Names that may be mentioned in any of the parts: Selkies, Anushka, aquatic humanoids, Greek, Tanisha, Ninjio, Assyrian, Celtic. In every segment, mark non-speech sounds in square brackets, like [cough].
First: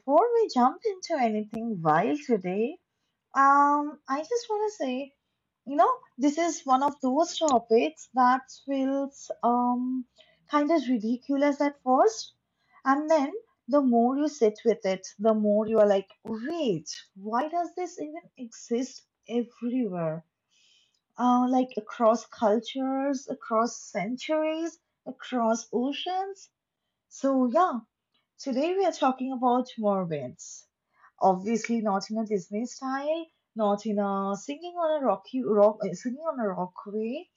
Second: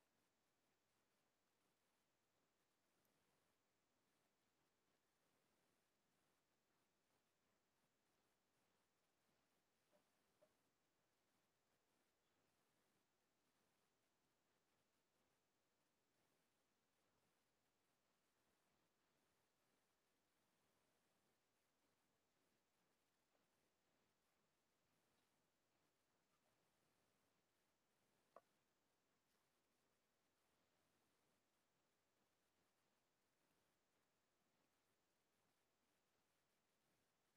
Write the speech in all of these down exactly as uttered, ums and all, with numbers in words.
before we jump into anything wild today, um, I just want to say, you know, this is one of those topics that feels um kind of ridiculous at first, and then the more you sit with it, the more you are like, wait, why does this even exist everywhere? Uh, like across cultures, across centuries, across oceans. So yeah, today we are talking about mermaids. Obviously, not in a Disney style, not in a singing on a rocky rock, uh, singing on a rock way.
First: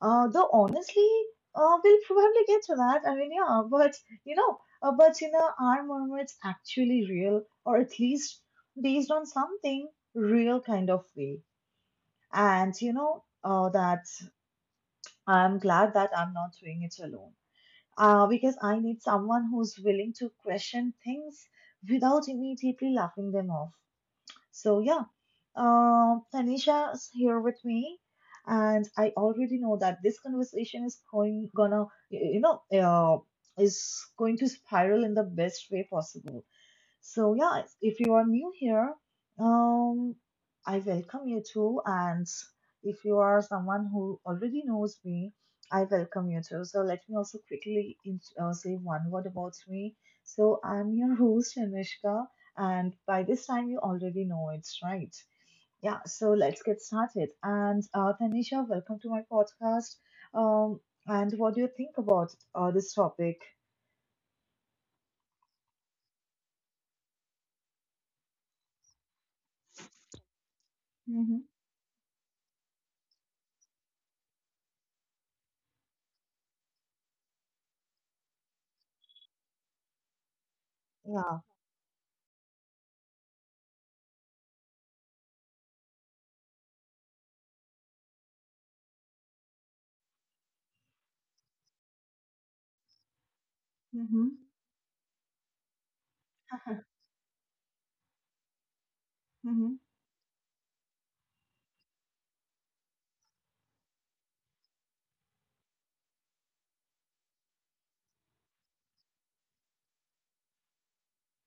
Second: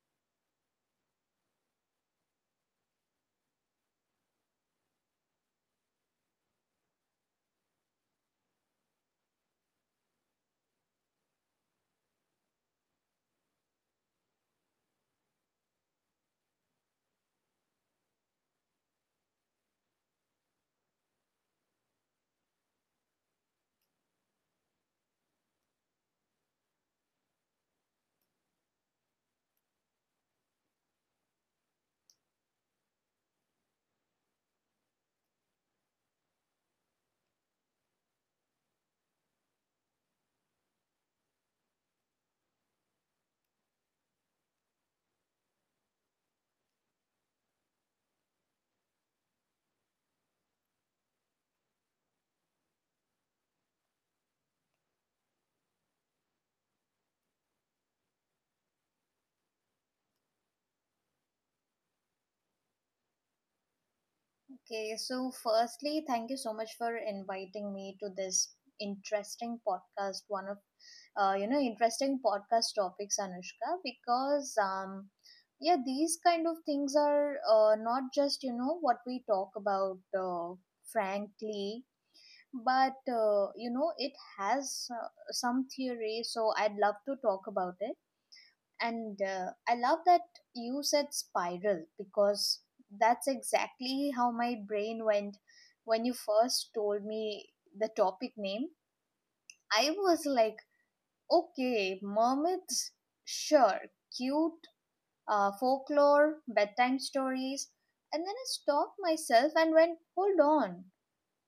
Uh, though honestly, uh, we'll probably get to that. I mean, yeah, but you know, uh, but you know, are mermaids actually real, or at least based on something real kind of way? And you know, uh, that I'm glad that I'm not doing it alone, uh, because I need someone who's willing to question things without immediately laughing them off. So, yeah, uh, Tanisha is here with me, and I already know that this conversation is going gonna, you know, uh, is going to spiral in the best way possible. So yeah, if you are new here, um, I welcome you too. And if you are someone who already knows me, I welcome you too. So let me also quickly in- uh, say one word about me. So I'm your host, Anushka, and by this time you already know it, right? Yeah. So let's get started. And uh, Tanisha, welcome to my podcast. Um, and what do you think about uh, this topic? Okay, so firstly, thank you so much for inviting me to this interesting podcast, one of uh, Mm-hmm. you know, interesting podcast topics, Anushka, because um yeah, these kind of things are uh, not just, you know, what we talk about uh, Yeah. frankly, but uh, you know, it has uh, some theory, so I'd love to talk about it and uh, i love that you said spiral because that's exactly Mm-hmm. how [laughs] my brain went when you first told me the topic name. Mm-hmm. I was like, okay, mermaids, sure, cute, uh, folklore bedtime stories, and then I stopped myself and went, hold on,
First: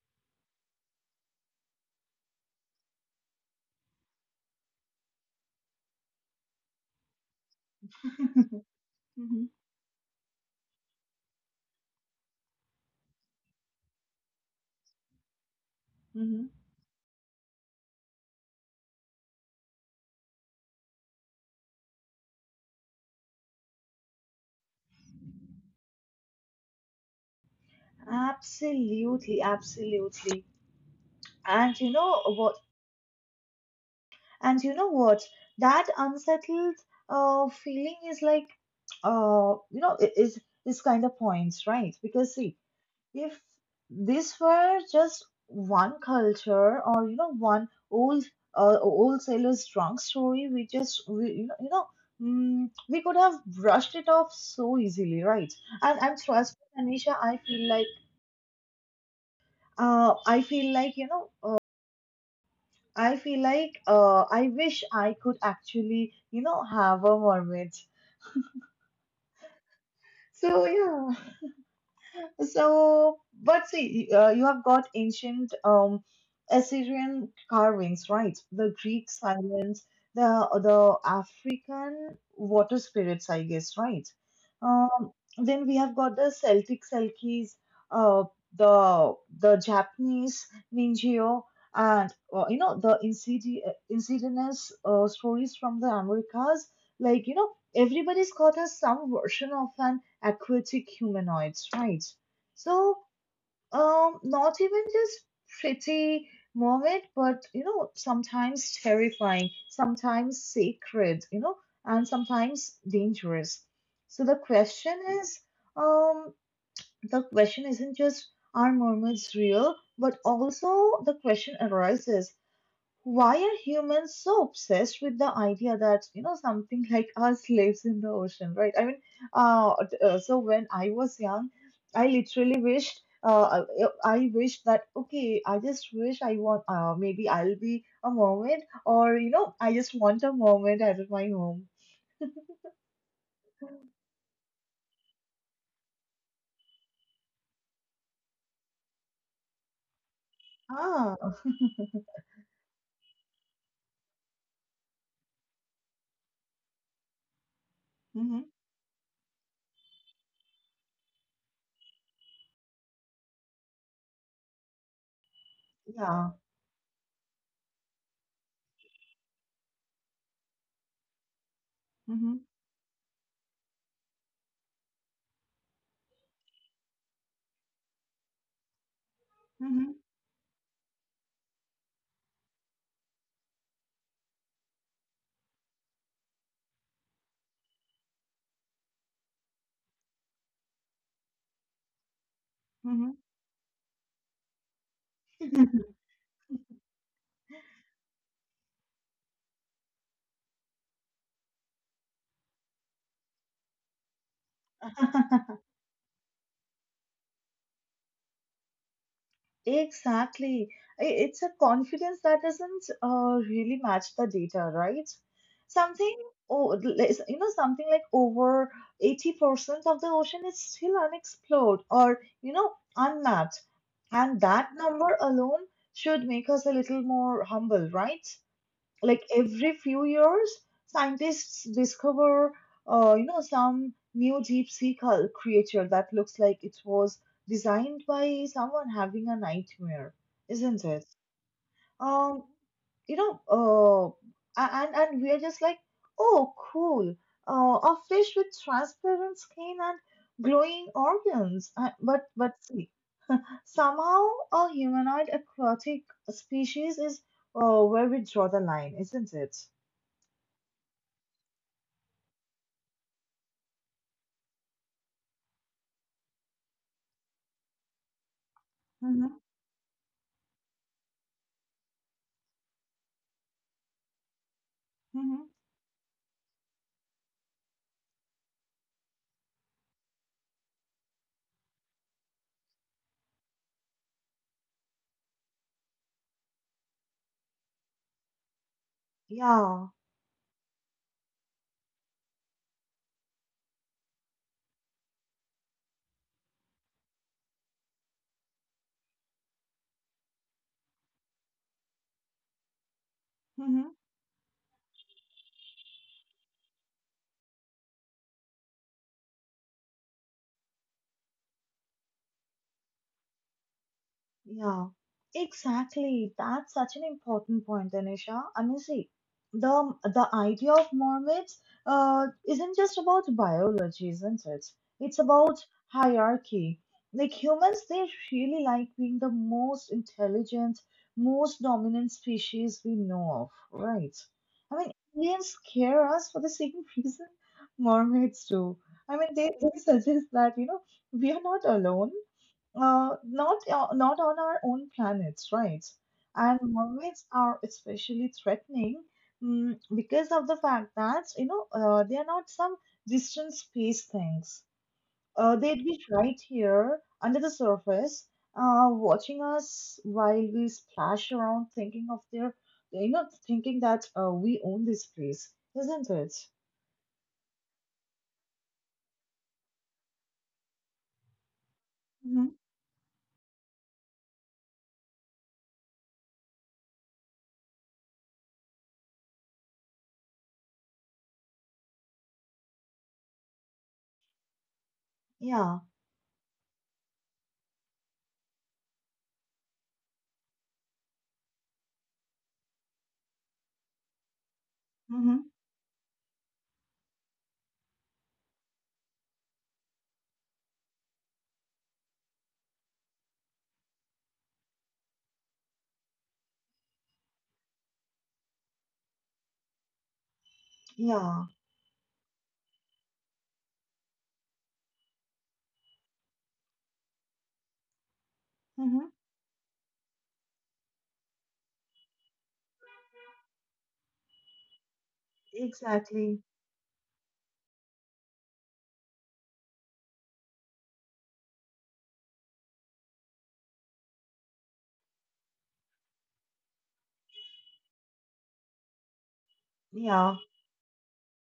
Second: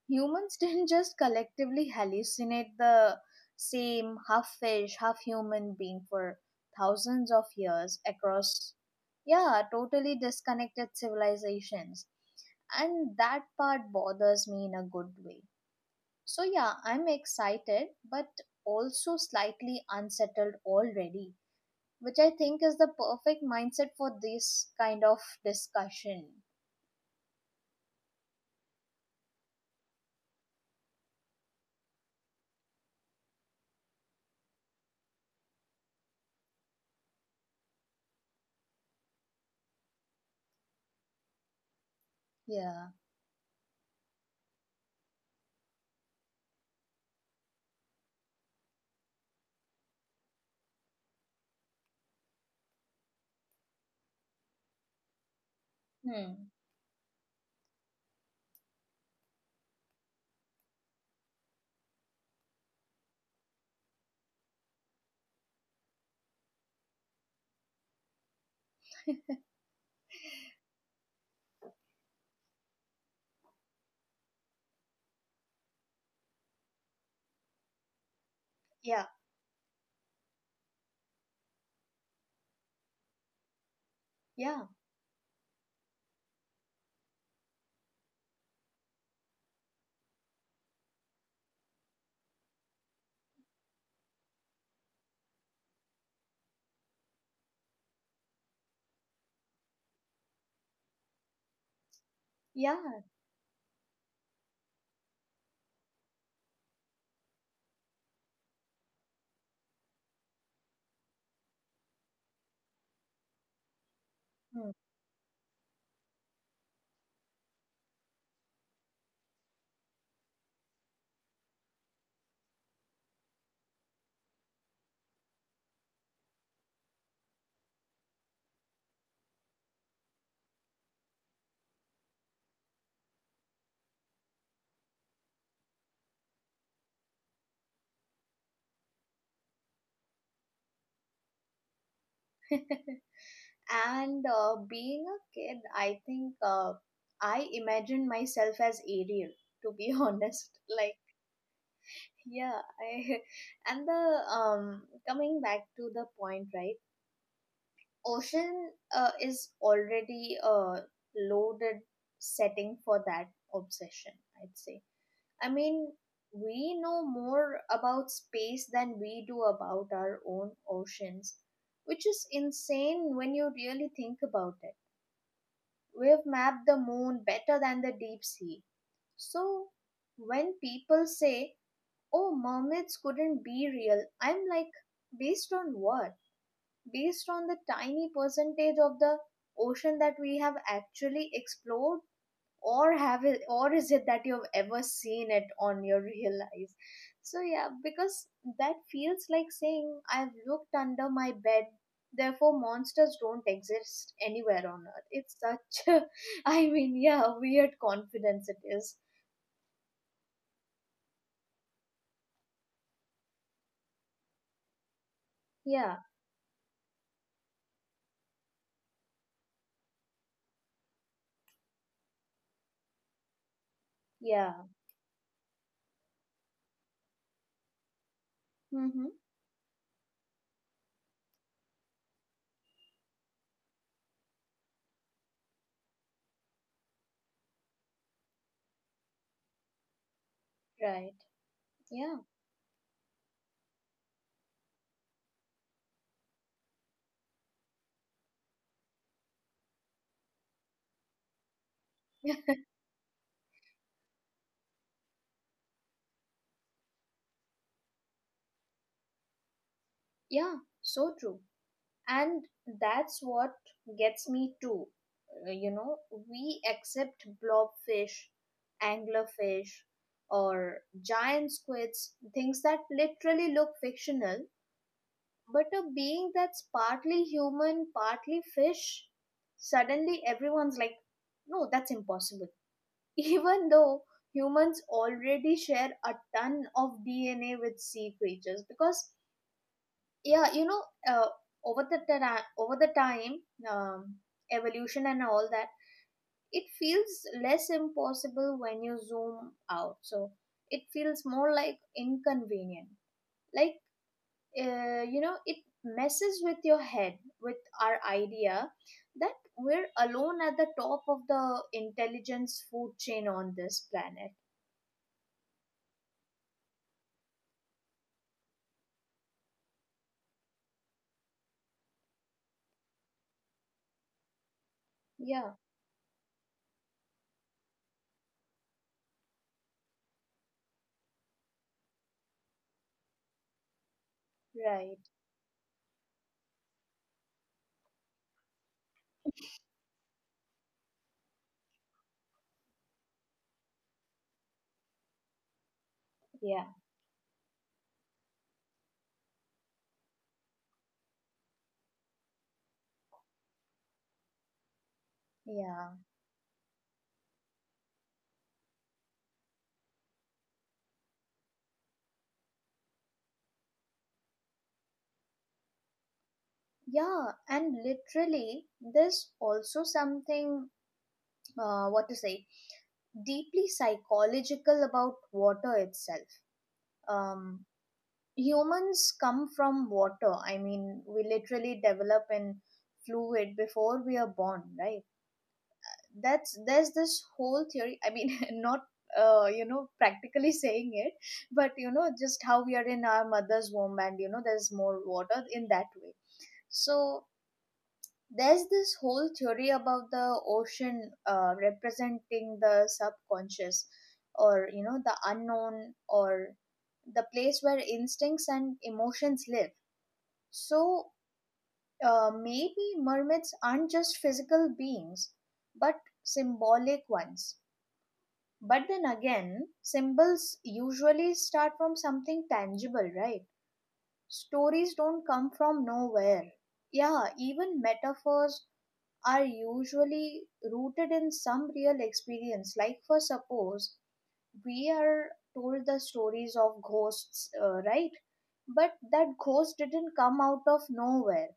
humans [laughs] didn't just collectively hallucinate the same half fish, half human being for thousands of years [laughs] across, Hmm. yeah, totally disconnected civilizations. And that part bothers me in a good way. So, Hmm. yeah, I'm excited, but also slightly unsettled already, which I think is the perfect mindset for this kind of discussion. Absolutely, absolutely. And you know what? And you know what? That unsettled uh feeling is like uh you know i- is is kind of points, right? Because see, Yeah. if this were just one culture or you know one old uh old sailor's drunk story, we just we you know you know. Mm, we could have brushed it off so easily, right? And and Hmm. trust me, Anisha, I feel like uh, I feel like you know I feel like uh, I wish I could actually, you know, have a mermaid. So yeah, so, but see, uh, you have got ancient um, Assyrian carvings, right? The Yeah. Greek silence, the the African water spirits, I guess, right? Yeah. Um, then we have got the Celtic Selkies, uh, the the Japanese Ninjio, and uh, you know the incidi- uh, insidious uh, stories from the Americas. Like you know, everybody's got us some version of an aquatic humanoids, right? Yeah. So, um, not even just pretty moment, but you know, sometimes terrifying, sometimes sacred, you know, and sometimes dangerous. So the Hmm. question is, um, the question isn't just are mermaids real, but also the question arises why are humans so obsessed with the idea that you know something [laughs] like us lives in the ocean, right? I mean, uh, d- uh, so when I was young, I literally wished, uh, I I wished that okay, I just wish I want, uh, maybe I'll be a mermaid, or you know, I just want a mermaid at my home. [laughs] And uh, being a kid, I think uh, I imagined myself as Ariel, to be [laughs] honest. Like, Ah, yeah, I [laughs] and the um coming back to the point, right? mm-hmm. Ocean uh, is already a loaded setting for that obsession, I'd say. I mean, Yeah, we know more about space than we do about our own oceans, which is mm-hmm. insane when you really think about it. We've mapped the moon better than the deep sea. So Mm-hmm. when people say, oh, mermaids couldn't be real, I'm like, based on what? Based on the tiny percentage of the ocean that we have actually explored? Or Mm-hmm. have it, or is it that you've ever seen it on your [laughs] real life? So yeah, because that feels like saying I've looked under my bed, therefore monsters don't exist anywhere on earth. [laughs] It's such a [laughs] I mean, yeah, weird confidence it is. Exactly. I- It's a confidence that doesn't uh, really match the data, right? Yeah, Something, oh, less- you know, something like over eighty percent of the ocean is still unexplored or, you know, unmapped. And yeah. that number alone should make us a little more humble, right? Mm-hmm. Like every few years scientists discover uh, you know some new deep sea cul- creature that looks like it was designed by someone having a nightmare, isn't it? Right. Yeah. Um you know uh, a- and and we are just like, oh cool, uh, a fish with transparent skin and glowing organs. Uh, but [laughs] but see somehow a humanoid aquatic species is uh, where we draw the line, isn't it? Yeah, so true. And that's what gets me too. Uh, you know, we accept blobfish, Hı hı. anglerfish, or giant squids, things that literally look fictional, Hı hı. but a being that's partly human, partly fish, suddenly everyone's like, no, that's impossible. [laughs] Even though humans already share a ton of DNA with sea creatures because Ya. yeah, you know, uh, over the tera- over the time, um, evolution and all that, it feels less impossible when you zoom out. So it feels more like inconvenient, Hı like hı. uh, you know, it messes with your head with our idea that we're alone at the top of the intelligence food chain on this planet. Yeah, exactly. That's such an important point, Anisha. I mean, see, the the idea of mermaids uh, isn't just about biology, isn't it? It's Yeah. about hierarchy. Like humans, they really like being the most intelligent, most dominant species we know of, right? I mean, Right. aliens scare us for the same [laughs] reason mermaids do. I mean, they, they suggest that, you know, we are not alone, uh, not uh, not on our own planets, right? And Yeah. mermaids are especially threatening mm, because of the fact that you know uh, they are not some distant space things. Uh, they'd Yeah. be right here under the surface, uh, watching us while we splash around, thinking of their you know thinking that uh, we own this place, isn't it? Yeah, and literally there's also something uh, what to say Hmm. deeply psychological about water itself. Um, humans come from water. I mean, we literally develop in fluid before we are born, right? Yeah. That's, there's this whole theory, I mean, [laughs] not uh, you know, practically saying it, but you know, just how we are in our mother's womb and you know there's more Hmm. water in that way. So there's this whole theory about the ocean uh, representing the subconscious, or you know, the unknown, or the place where instincts and emotions live. So Yeah. uh, maybe mermaids aren't just physical beings, but symbolic ones. But then Hmm. again, symbols usually start from something tangible, right? Stories don't come from nowhere. Exactly. Yeah, even metaphors are usually rooted in some real experience. Like, for suppose we are told the stories of ghosts, uh, right? But that ghost didn't Yeah. come out of nowhere.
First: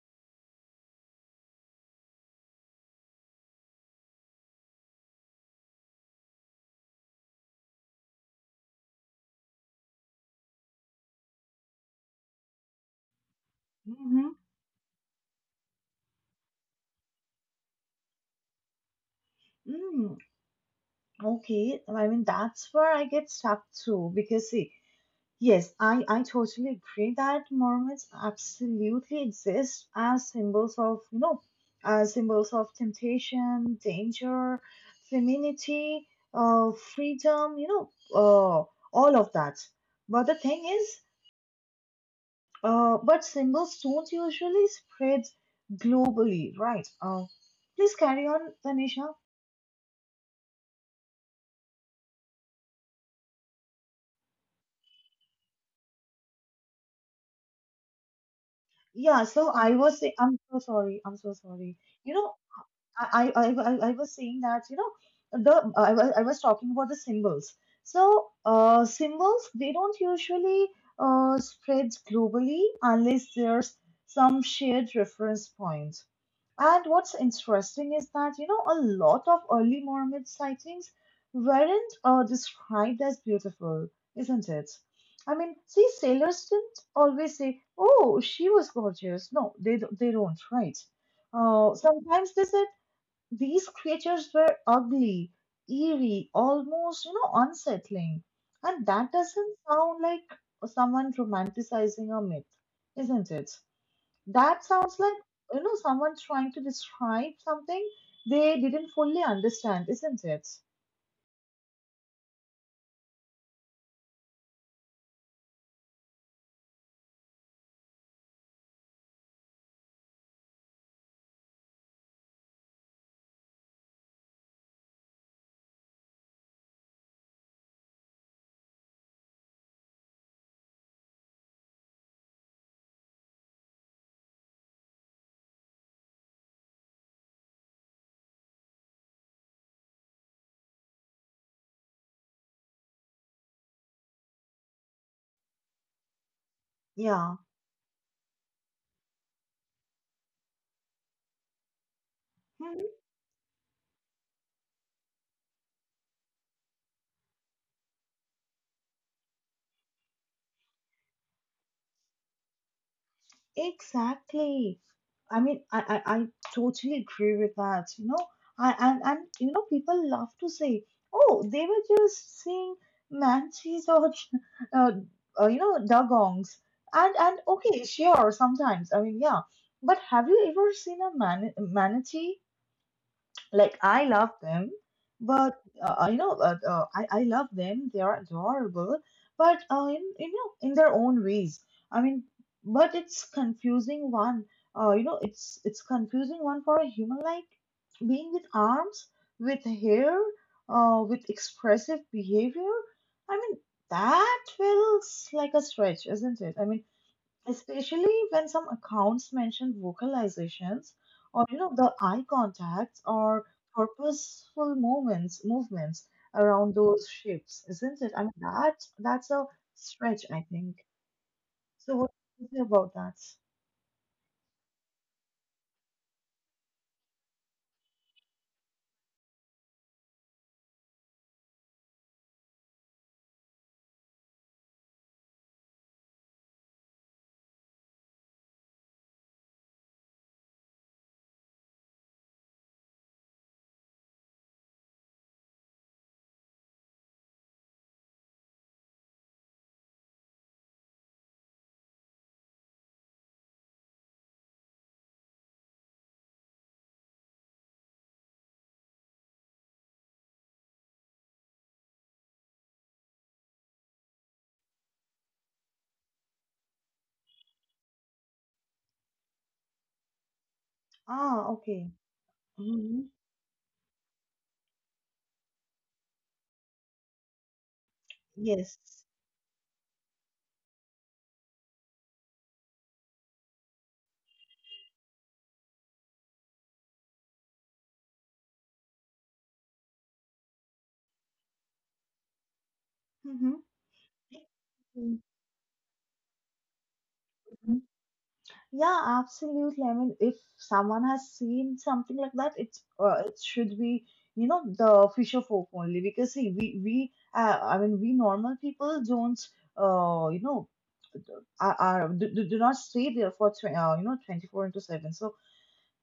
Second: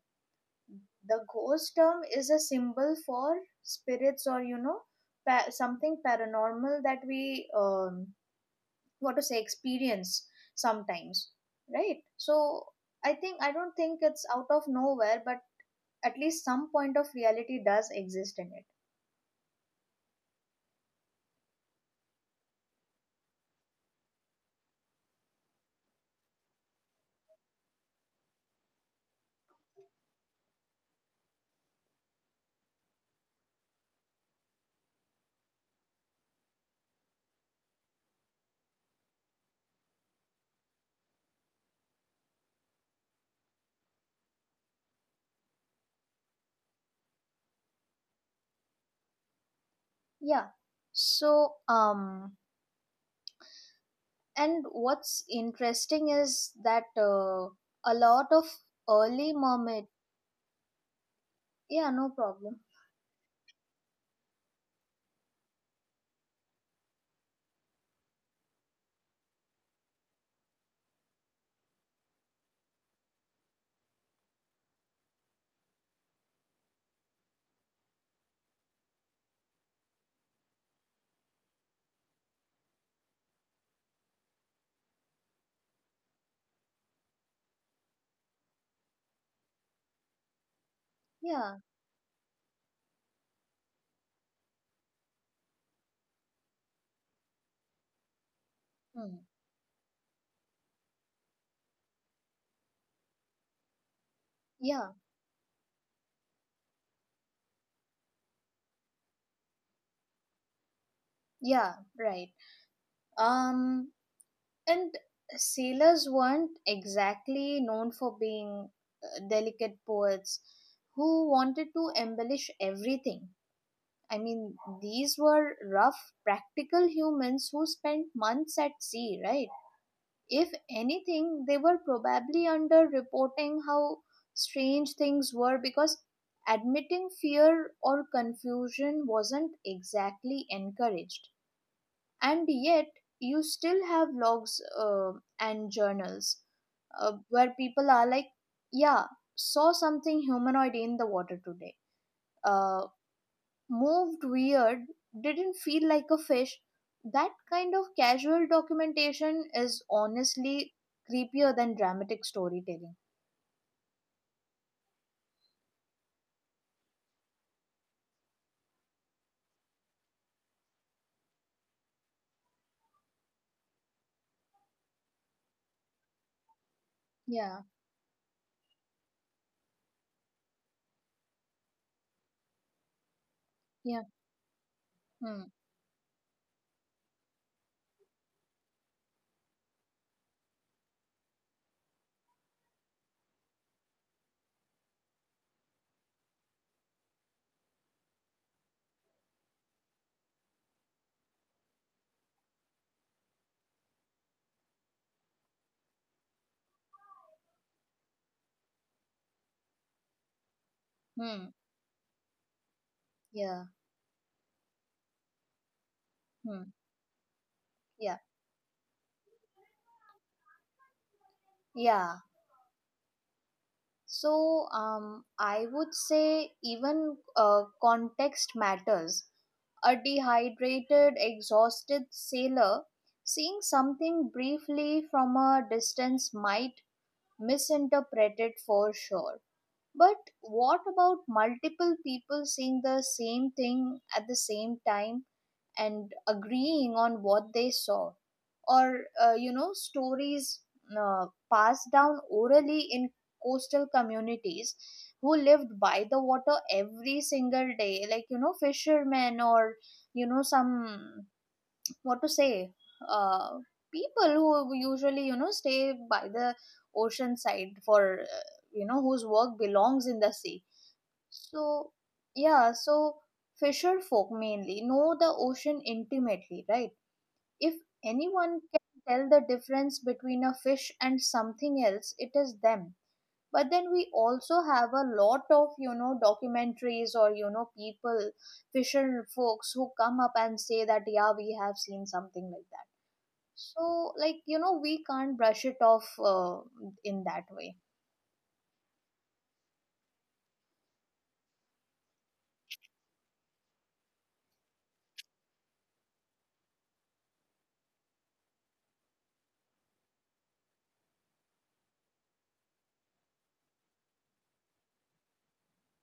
The ghost term is a symbol for spirits, or, you know, pa- something paranormal that we, um, what to say, experience sometimes, right? So, I think, I don't think it's Mm-hmm. out of nowhere, but at least some point of reality does exist in it. Mm. Okay, I mean that's where I get stuck too because see, yes, I I totally agree that mermaids absolutely exist as symbols of you know, as symbols of temptation, danger, femininity, uh, freedom, you know, uh, all of that. But the thing is, uh, but symbols don't usually spread globally, right? Uh, please carry on, Tanisha. Yeah. So, um, and what's interesting is that uh, a lot of Yeah, early so I mermaid. was say I'm so sorry. I'm so sorry. Yeah, no You know, problem. I, I, I, I was saying that, you know, the I was, I was talking about the symbols. So, uh, symbols, they don't usually uh, spread globally unless there's some shared reference point. And what's interesting is that, you know, a lot of early Mormon sightings weren't uh, described as beautiful, isn't it? I mean, see, sailors didn't always say, oh, she was gorgeous. No, they, don't- they don't, right? Yeah. Uh, sometimes they said, these creatures were ugly, eerie, almost, you know, unsettling. And that Hmm. doesn't sound like someone romanticizing a myth, isn't it? That Yeah. sounds like, you know, someone trying to describe something they didn't fully understand, isn't it? Yeah. Right. Um, and sailors weren't exactly known for being uh, delicate poets who wanted to embellish everything. I mean, these were rough, practical humans who spent months at sea, right? If anything, they were probably under reporting how strange things were because admitting fear or confusion wasn't exactly encouraged, and yet you still have logs uh, and journals uh, Yeah. where people are like, yeah, saw something humanoid in the water today, uh, Hmm. moved weird, didn't feel like a fish. That kind of casual documentation is honestly creepier than dramatic storytelling. Exactly. I mean, I, I, I totally agree with that, you know. I, and, and, you know, people love to say, oh, they were just seeing manchis or, [laughs] uh, uh, you know, dugongs. And, and Yeah. okay, sure, sometimes. I mean, yeah. But have you ever seen a man manatee? Like Yeah. I love them, Hmm. but uh, you know, uh, uh, I I love them. They are adorable, but uh, in you know, in their own ways. I mean, but it's confusing one. Uh, you know, it's it's confusing one for a human like being with arms, with hair, uh, with expressive behavior. I mean, that feels like a stretch, isn't it? I mean, especially when some accounts mention vocalizations or Hmm. you know the eye contacts or Yeah. purposeful movements movements around Hmm. those shapes, isn't it? Yeah. I mean that that's a stretch, I think. So what Yeah. do you think about that? So um, I would say even uh, context matters. A dehydrated, exhausted sailor seeing something briefly from a distance might misinterpret it for sure. But what about multiple people seeing the same thing at the same time and agreeing on what they saw? Or uh, you know, stories uh, passed down orally in coastal communities who lived by the water every single day, like, you know, fishermen, or you know, some, what to say, uh, people who usually, you know, stay by the ocean side for uh, you know, whose work belongs in the sea. Ah, okay. So, yeah, Hmm. so fisher folk mainly know the ocean intimately, right? If anyone Yes. can tell the difference between a fish and something else, it is them. But then we also have a lot of, you know, documentaries or, you know, people, fisher folks who come up and say that, yeah, we have seen something like that. Mm-hmm. So, like, you know, we can't brush it off uh, in that way. Yeah, absolutely. I mean, if someone has seen something like that, it's uh, it should be you know the fisher folk only because see we we uh, I mean we normal people don't uh you know uh, are, are do, do do not stay there for tw- uh, you know twenty-four into seven, so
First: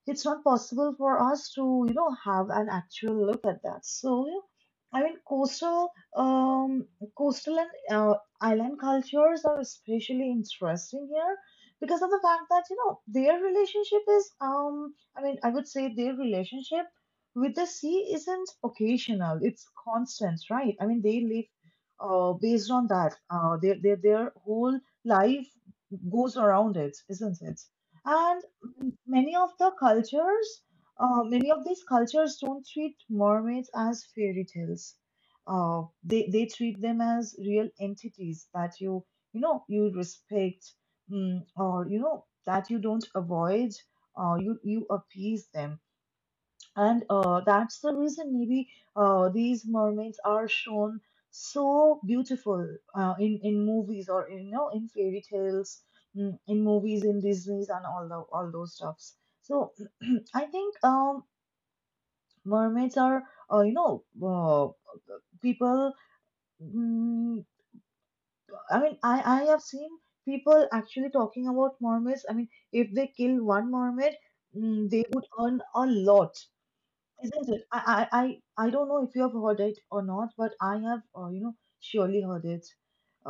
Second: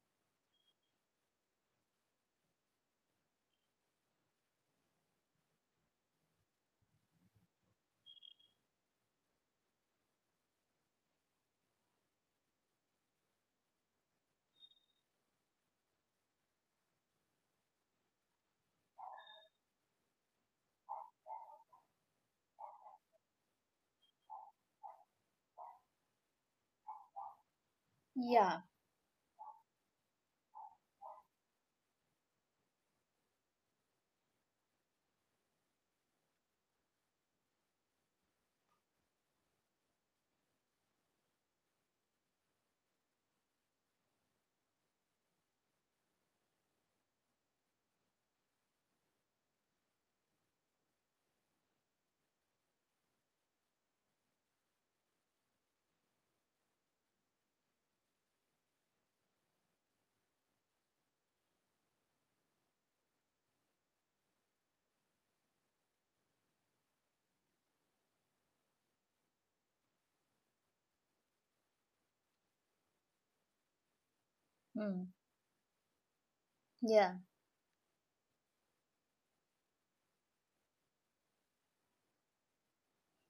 it's not possible for us to you know have an actual look at that, so you know, I mean coastal um coastal and uh, island cultures are especially interesting here because of the fact that you know their relationship is um I mean I would say their relationship with the sea isn't occasional, it's constant, right? I mean they live uh, based on that, uh, their, their their whole life goes around it, isn't it? And Yeah. many of the cultures, uh, many of these cultures don't treat mermaids as fairy tales. Uh, they they treat them as real entities that you you know you respect, mm, or you know that you don't avoid. Uh, you you appease them. And uh, that's the reason maybe uh, these mermaids are shown so beautiful, uh, in in movies or you know in fairy tales, mm, in movies in Disney's and all the all those stuffs. So [clears throat] I think um, mermaids are uh, you know uh, people. Mm, I mean I I have seen people actually talking about mermaids. I mean if they kill one mermaid, mm, they Hmm. would earn a lot. Yeah. Isn't it? I, I, I I don't know if you have heard it or not, but I have, uh, you know, surely heard it.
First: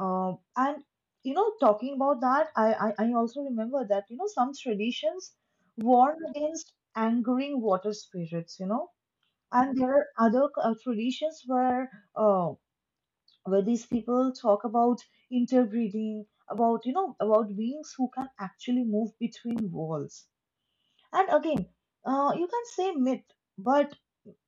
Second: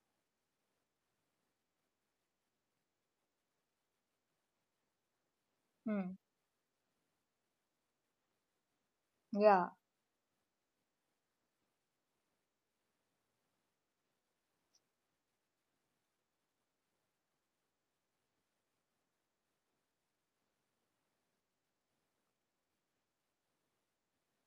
Um, and, you know, talking about that, I, I, I also remember that, you know, some traditions Hmm. warn against angering water spirits, you know, Yeah. and there are other uh, traditions where, uh, where these people talk about interbreeding, about, you know, about beings who can actually move between worlds. And again, uh, you can say myth, but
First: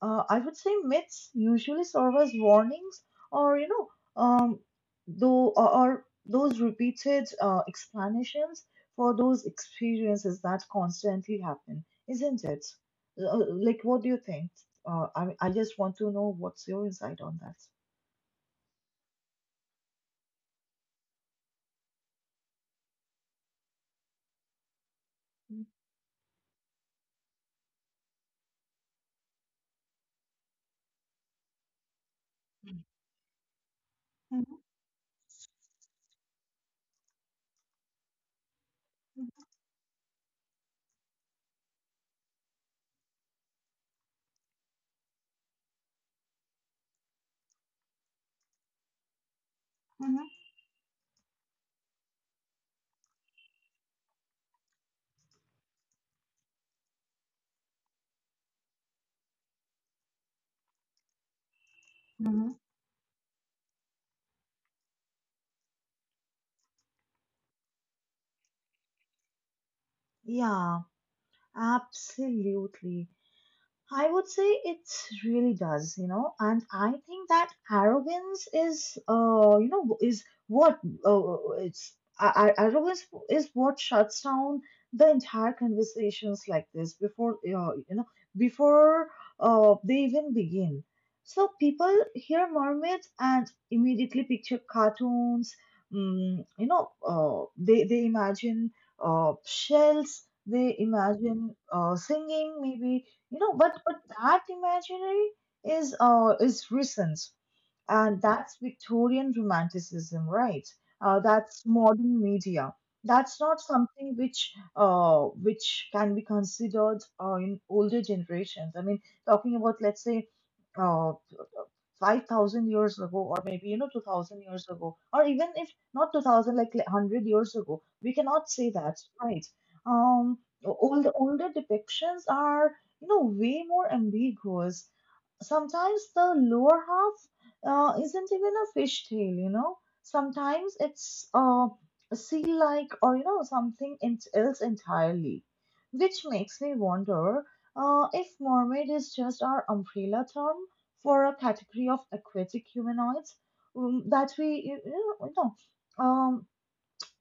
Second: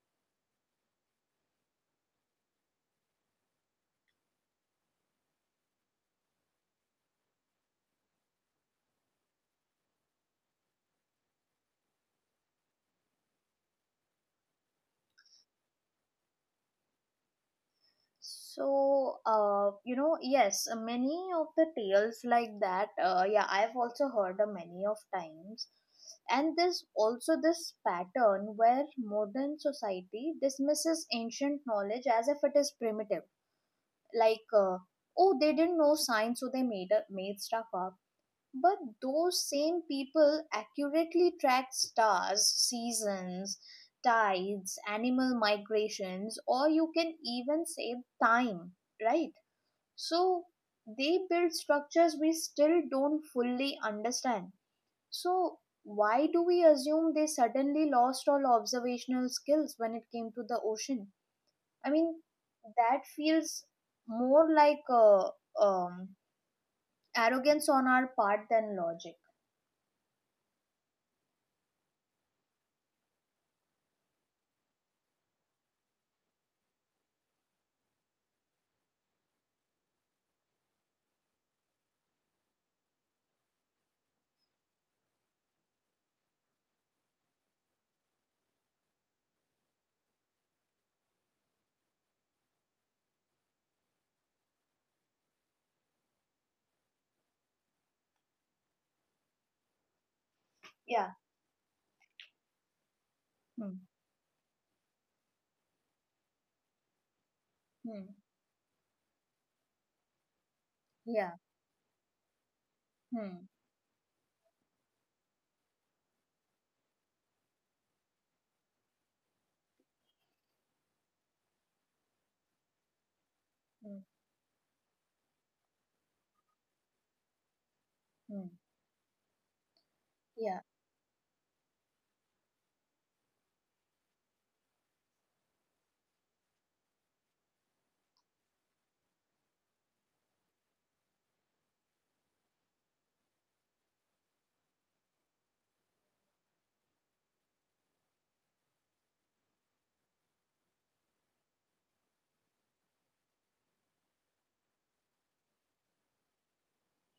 uh, I would say myths usually serve as warnings, or you know, um, though or, or those repeated uh, explanations for those experiences that constantly happen, isn't it? Uh, like, what do you think? Uh, I I just want to know what's your insight on that. So, uh, you know, yes, uh, many of the tales like that, uh, yeah, I've also heard uh, many of Mhm, times. And there's also this pattern where modern society dismisses ancient knowledge as if it is primitive. Like, mhm, uh, oh, they didn't know science, so they made, up- made stuff up, but those same people accurately track stars, seasons, tides, animal migrations, or you can even save time, right? mhm, So they build structures we still don't fully understand. So why do we assume they suddenly lost all observational skills when it came to the ocean? I mean, mhm. that feels more like uh um, arrogance on our part than logic. Yeah, absolutely. I would say it really does, you know, and I think that arrogance is, uh, you know, is what uh, it's I, I, arrogance is what shuts down the entire conversations like this before, uh, you know, before uh, they even begin. So people hear mermaids and immediately picture cartoons. Mm, you know, uh, they they imagine uh, shells. They Yeah. imagine uh, singing, maybe you know, but Hmm. but that imaginary is uh is recent, Hmm. and that's Victorian romanticism, right? uh, Yeah. That's modern media, that's Hmm. not something which uh which can be considered uh, in older generations. I mean, talking about let's say uh five thousand years ago, or maybe, you know, Hmm. two thousand years ago, or even if not two thousand, like like one hundred years ago, we cannot Hmm. say that, right? Um, Yeah. old, older depictions are, you know, way more ambiguous. Sometimes the lower half uh, isn't even a fish tail, you know. Sometimes it's uh, a sea-like, or you know, something ent- else entirely, which makes me wonder uh, if mermaid is just our umbrella term for a category of aquatic humanoids, um, that we you know, you know um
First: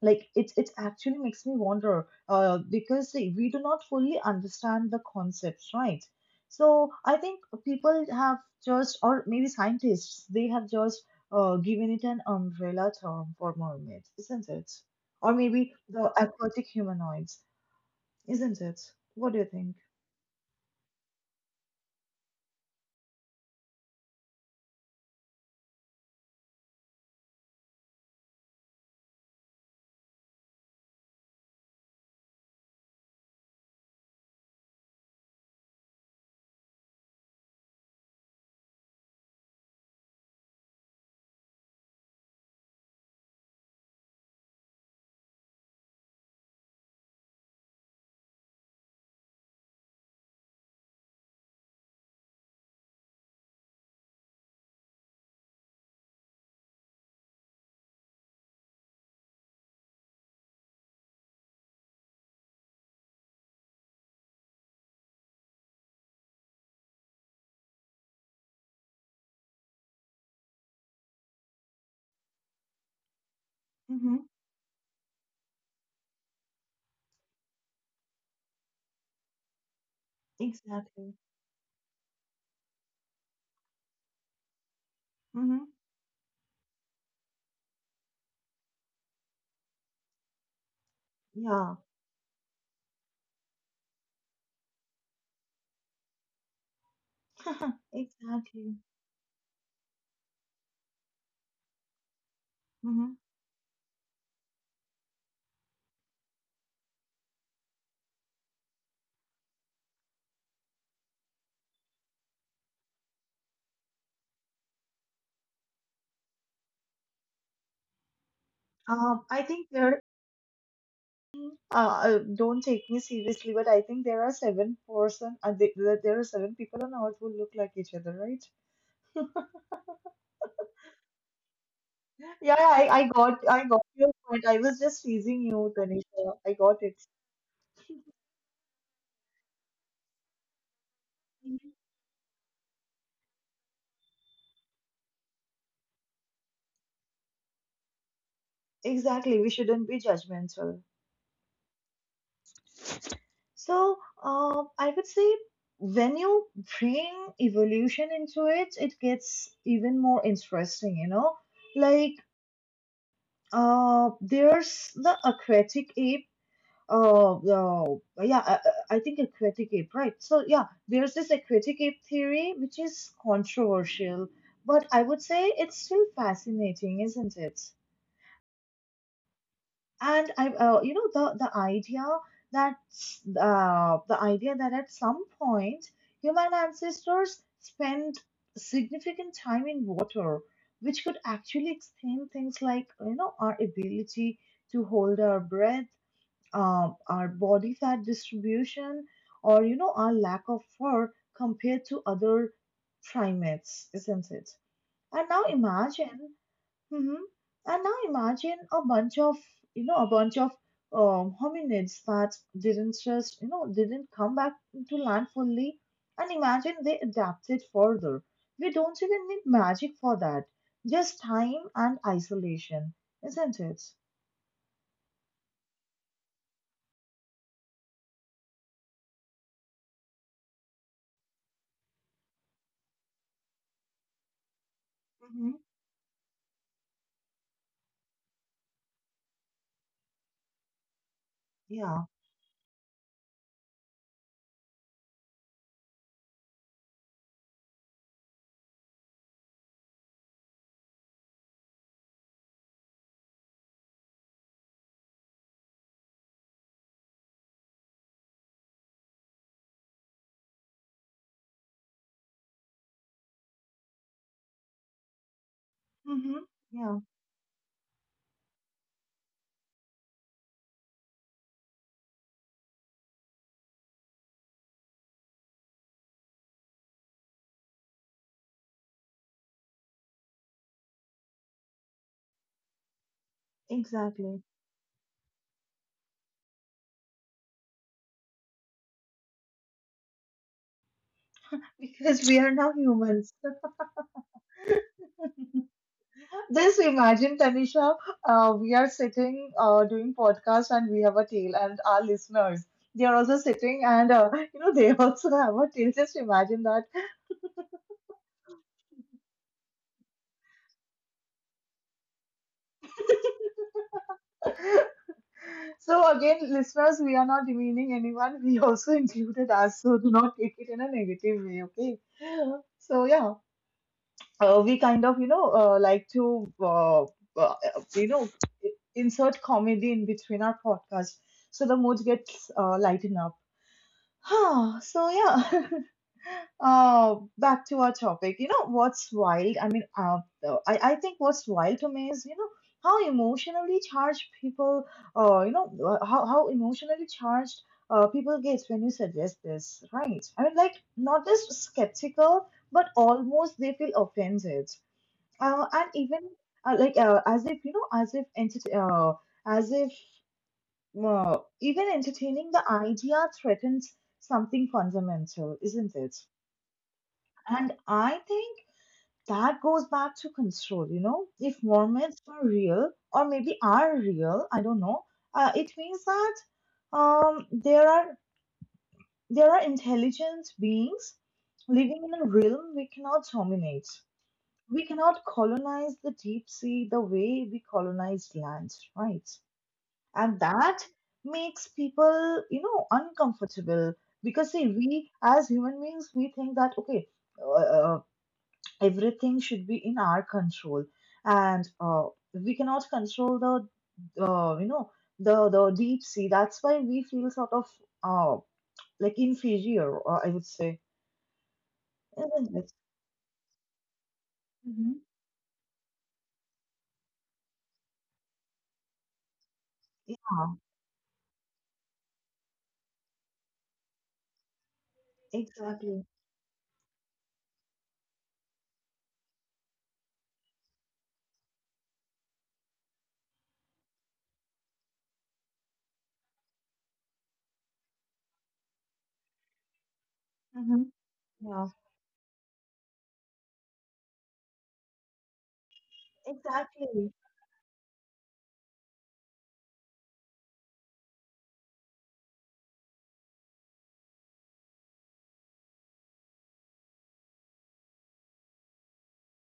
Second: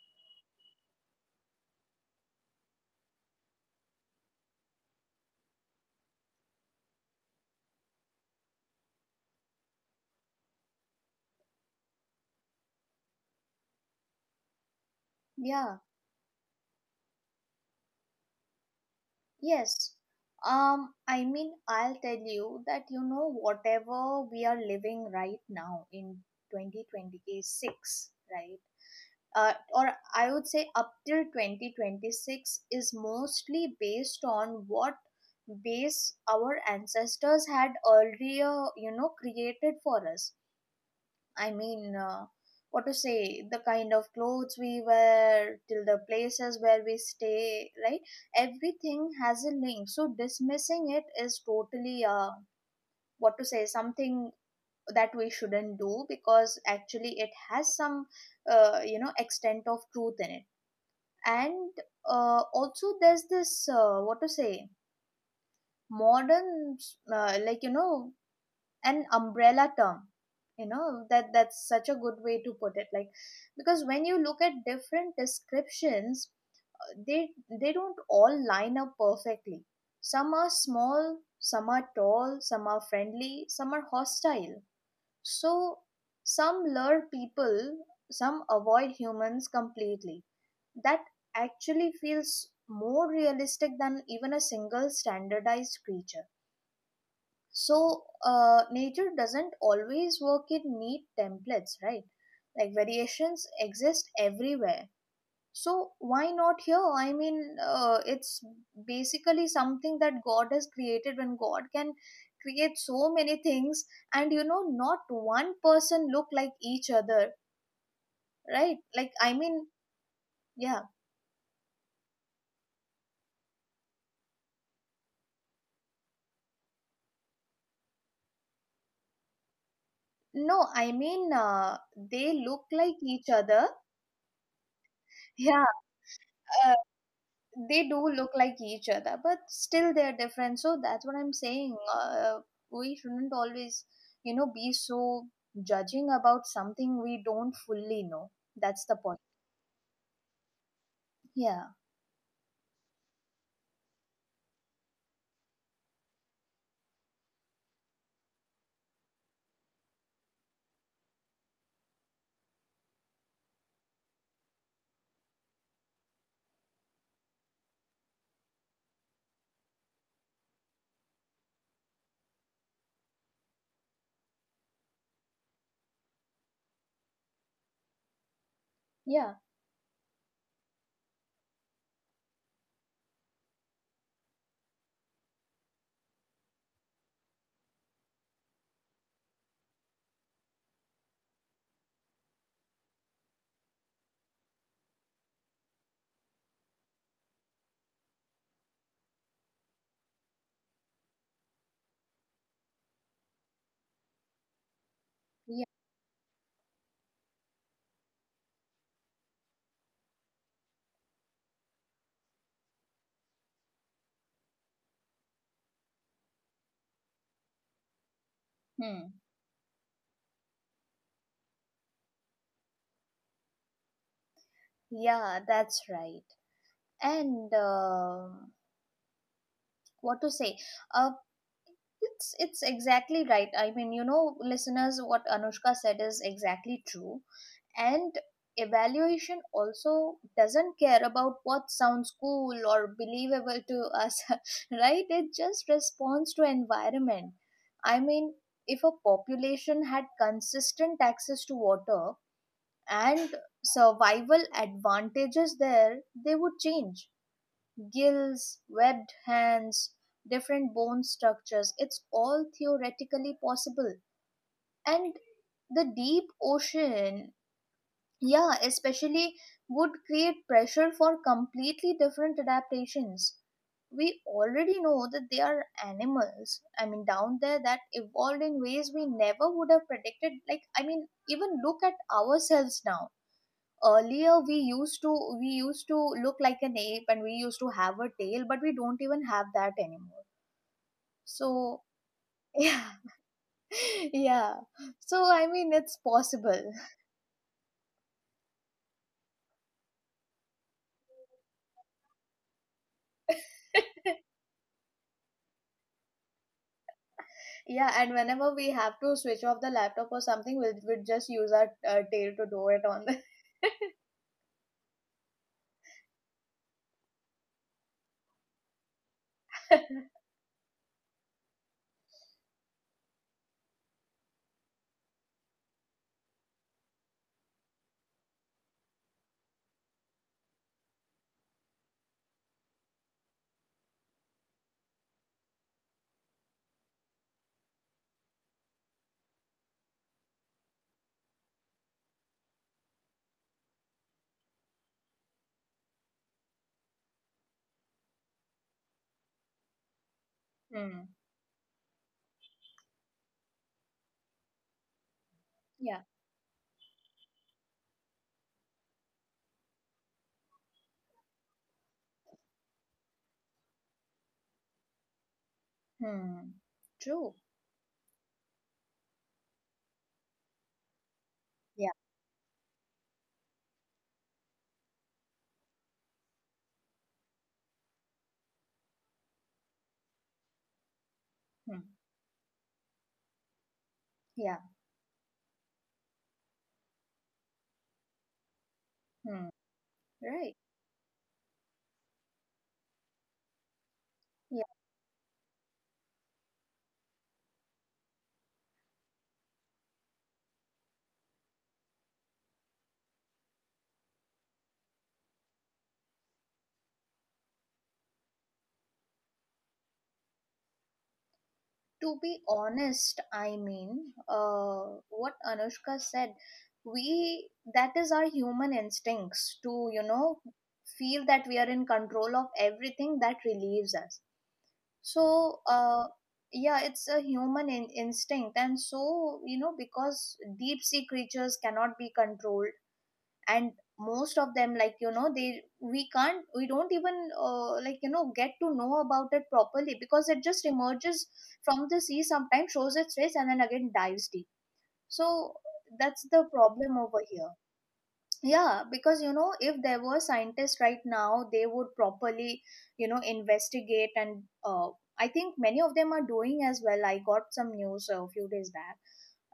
like it it actually makes me wonder uh because see, we do not fully understand the concepts, right? So I think people have just, or maybe scientists, they have just uh, given it an umbrella term for mermaids, isn't it? Or maybe Yeah. the aquatic humanoids, isn't it? What do you think? Yes. Um, I mean, I'll tell you that, you know, whatever we are living right now in twenty twenty-six, right? Uh, or I would say up till twenty twenty-six is mostly based on what base our ancestors had earlier, you know, created for us. I mean, uh, what to say, the kind of clothes we wear, till the places where we stay, right? Everything has a link. So dismissing it is totally, uh, what to say, something that we shouldn't do because actually it has some, uh, you know, extent of truth in it. And uh, also there's this, uh, what to say, modern, uh, like, you know, an umbrella term. You know, that, that's such a good way to put it, like, because when you Mm-hmm. look at different descriptions, uh, they they don't all line up perfectly. Some are Exactly. small, some are tall, some are friendly, some are hostile. Mm-hmm. So some lure people, some avoid humans completely. That Yeah, actually feels more realistic than even a single standardized creature. [laughs] So uh, exactly. nature doesn't always work in neat templates, right? Like Mm-hmm. variations exist everywhere. So why not here? I mean, uh, it's basically something that god has created. When god can create so many things, and you know, not one person look like each other, right? Like, Um, I I mean, think there. yeah, Uh, uh, don't take me seriously, but I think there are seven person. Uh, th- th- there are seven people on Earth who look like each other, right? no, I mean, uh, they Yeah, look I, like I each got, I other. got your point. I was just [laughs] teasing Yeah, you, Tanisha. I uh, got it. they do look like each other, but still they're different. So that's what I'm saying, uh, we shouldn't always, you know, be so judging about something we don't fully know. That's the point. Exactly. We shouldn't be judgmental. Yeah. So, um, I would say, when you bring evolution into it, it gets even more interesting, you know? Like, uh, there's the aquatic ape. Oh no, but yeah, I, I I think a critic ape, right? So yeah, there's this a critic ape theory which is controversial, but I would say it's still fascinating, isn't it? Yeah. And I, uh, you know, the the idea that uh, the idea that at some point human ancestors spent significant time in water, which could actually explain things like, you know, our ability to hold our breath, um, our body fat distribution, or you know, our lack of fur compared to other primates, isn't it? and now Yeah. imagine mhm, and now imagine a bunch of, you know, a bunch of, um, hominids that didn't just, you know, didn't come back to land fully, and imagine they adapted further. We don't Hmm. even need magic for that, just time and isolation, isn't it? Yeah, that's right. And um, what to say, uh, it's it's exactly right. I mean, you know, listeners, what Hmm. Anushka said is exactly true. And evaluation also doesn't care about what Yeah. sounds cool or believable to us. [laughs] Right, it just responds to environment. I mean, if a population had consistent access to water and survival advantages there, they would change. Gills, webbed hands, different bone structures. It's all theoretically possible. And the deep Hmm. ocean, yeah, especially would create pressure for completely different adaptations. We already know that they are animals, I mean, down there, that evolved in ways we never would have predicted. Like, I mean, even look at ourselves now. Earlier Exactly. we used to we used to look like an ape and we used to have a tail, but we don't even have that anymore. So Because we are [laughs] now yeah. humans. Yeah, so I mean, it's possible. Just imagine, Tanisha, uh, we are sitting uh, doing podcast and we have a tail, and our listeners, they are also sitting and uh, [laughs] you know, they [laughs] also have a tail. Just imagine that. [laughs] Yeah, and whenever we have to switch off the laptop or something, we'll, we'll just use our uh, tail to do it on the So again, listeners, we are not demeaning anyone. We also [laughs] included us, so do not take it in a negative way. Okay. So yeah. Uh, we kind of, you know, uh, like to uh, uh, you know, insert comedy in between our podcast, so the mood gets uh, lighten up, huh? So yeah, [laughs] uh back to our topic. You know what's wild? I mean uh, uh, I I think what's wild to me is, you know, how emotionally charged people, uh you know uh, how, how emotionally charged uh, people get when you suggest this, right? I mean, [laughs] like, hmm. not just skeptical, but almost they feel offended, uh, and Yeah. even uh, like uh, as if you know, as if enter- uh, as if uh, even entertaining the idea threatens something fundamental, isn't it? Hmm. True. And I think that goes back to control. You know, if Yeah. Mormons were real, or maybe are real, I don't know. Uh, it means that, um, there are there are intelligent beings Hmm. living in a realm we cannot dominate. Yeah. We cannot colonize the deep sea the way we colonized lands, right? Hmm. And Right, that makes people, you know, uncomfortable, because see, we as human beings, we think that okay, uh, uh, everything should be in our control, and uh, we cannot control the, uh, you know, the the deep sea. That's why we feel sort of uh, like inferior, or I would say, to be isn't it? honest, I mean, uh, Hmm. what Anushka said, we- that is our human instincts, to you know Yeah, feel that we are in control of everything, that relieves us. So uh, exactly. yeah, it's a human in- instinct. And so, you know, because deep sea creatures cannot be controlled, and most of them, like you know, they we can't, we don't even uh, like you know get to know about it properly because it just Hmm. emerges from the sea, sometimes shows its face and then again dives deep. So that's the problem Exactly. over here. Yeah, because you know, if there were scientists right now, they would properly, you know, investigate. And uh, I think many of them are doing as well. I got some news a few days back,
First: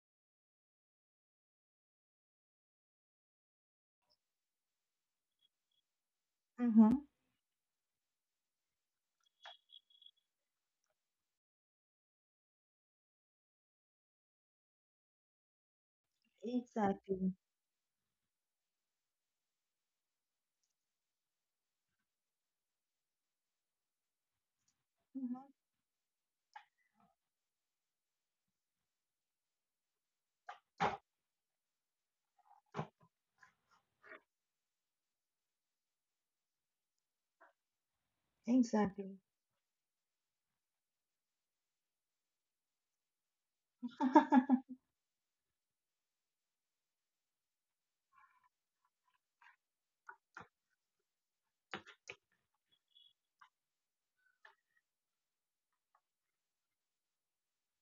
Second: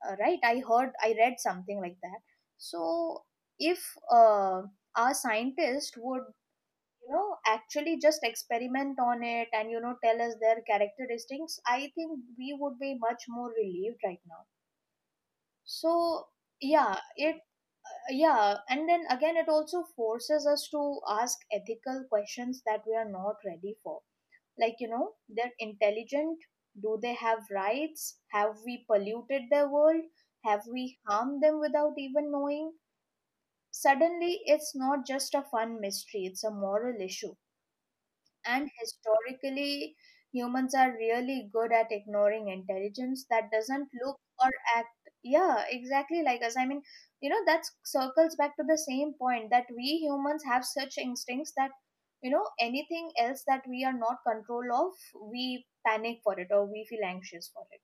uh, right, i heard I read something like that. So if uh, our scientists would, Mm-hmm. you know, actually just experiment on it and you know tell us their characteristics, I think we would be much more relieved right now. So yeah Exactly. it Yeah, and then again, it also forces us to ask ethical questions that we are not ready for, like you know, Mm-hmm. they're intelligent. Do they have rights? Have we polluted their world? Have we harmed them without even knowing? Suddenly it's not just a fun mystery, it's a moral issue. And Exactly. historically, humans are really good at ignoring intelligence that doesn't look or [laughs] act. Yeah, exactly like us. I mean, you know, that circles back to the same point that we humans have such instincts that, you know, anything else that we are not control of, we panic for it or we feel anxious for it.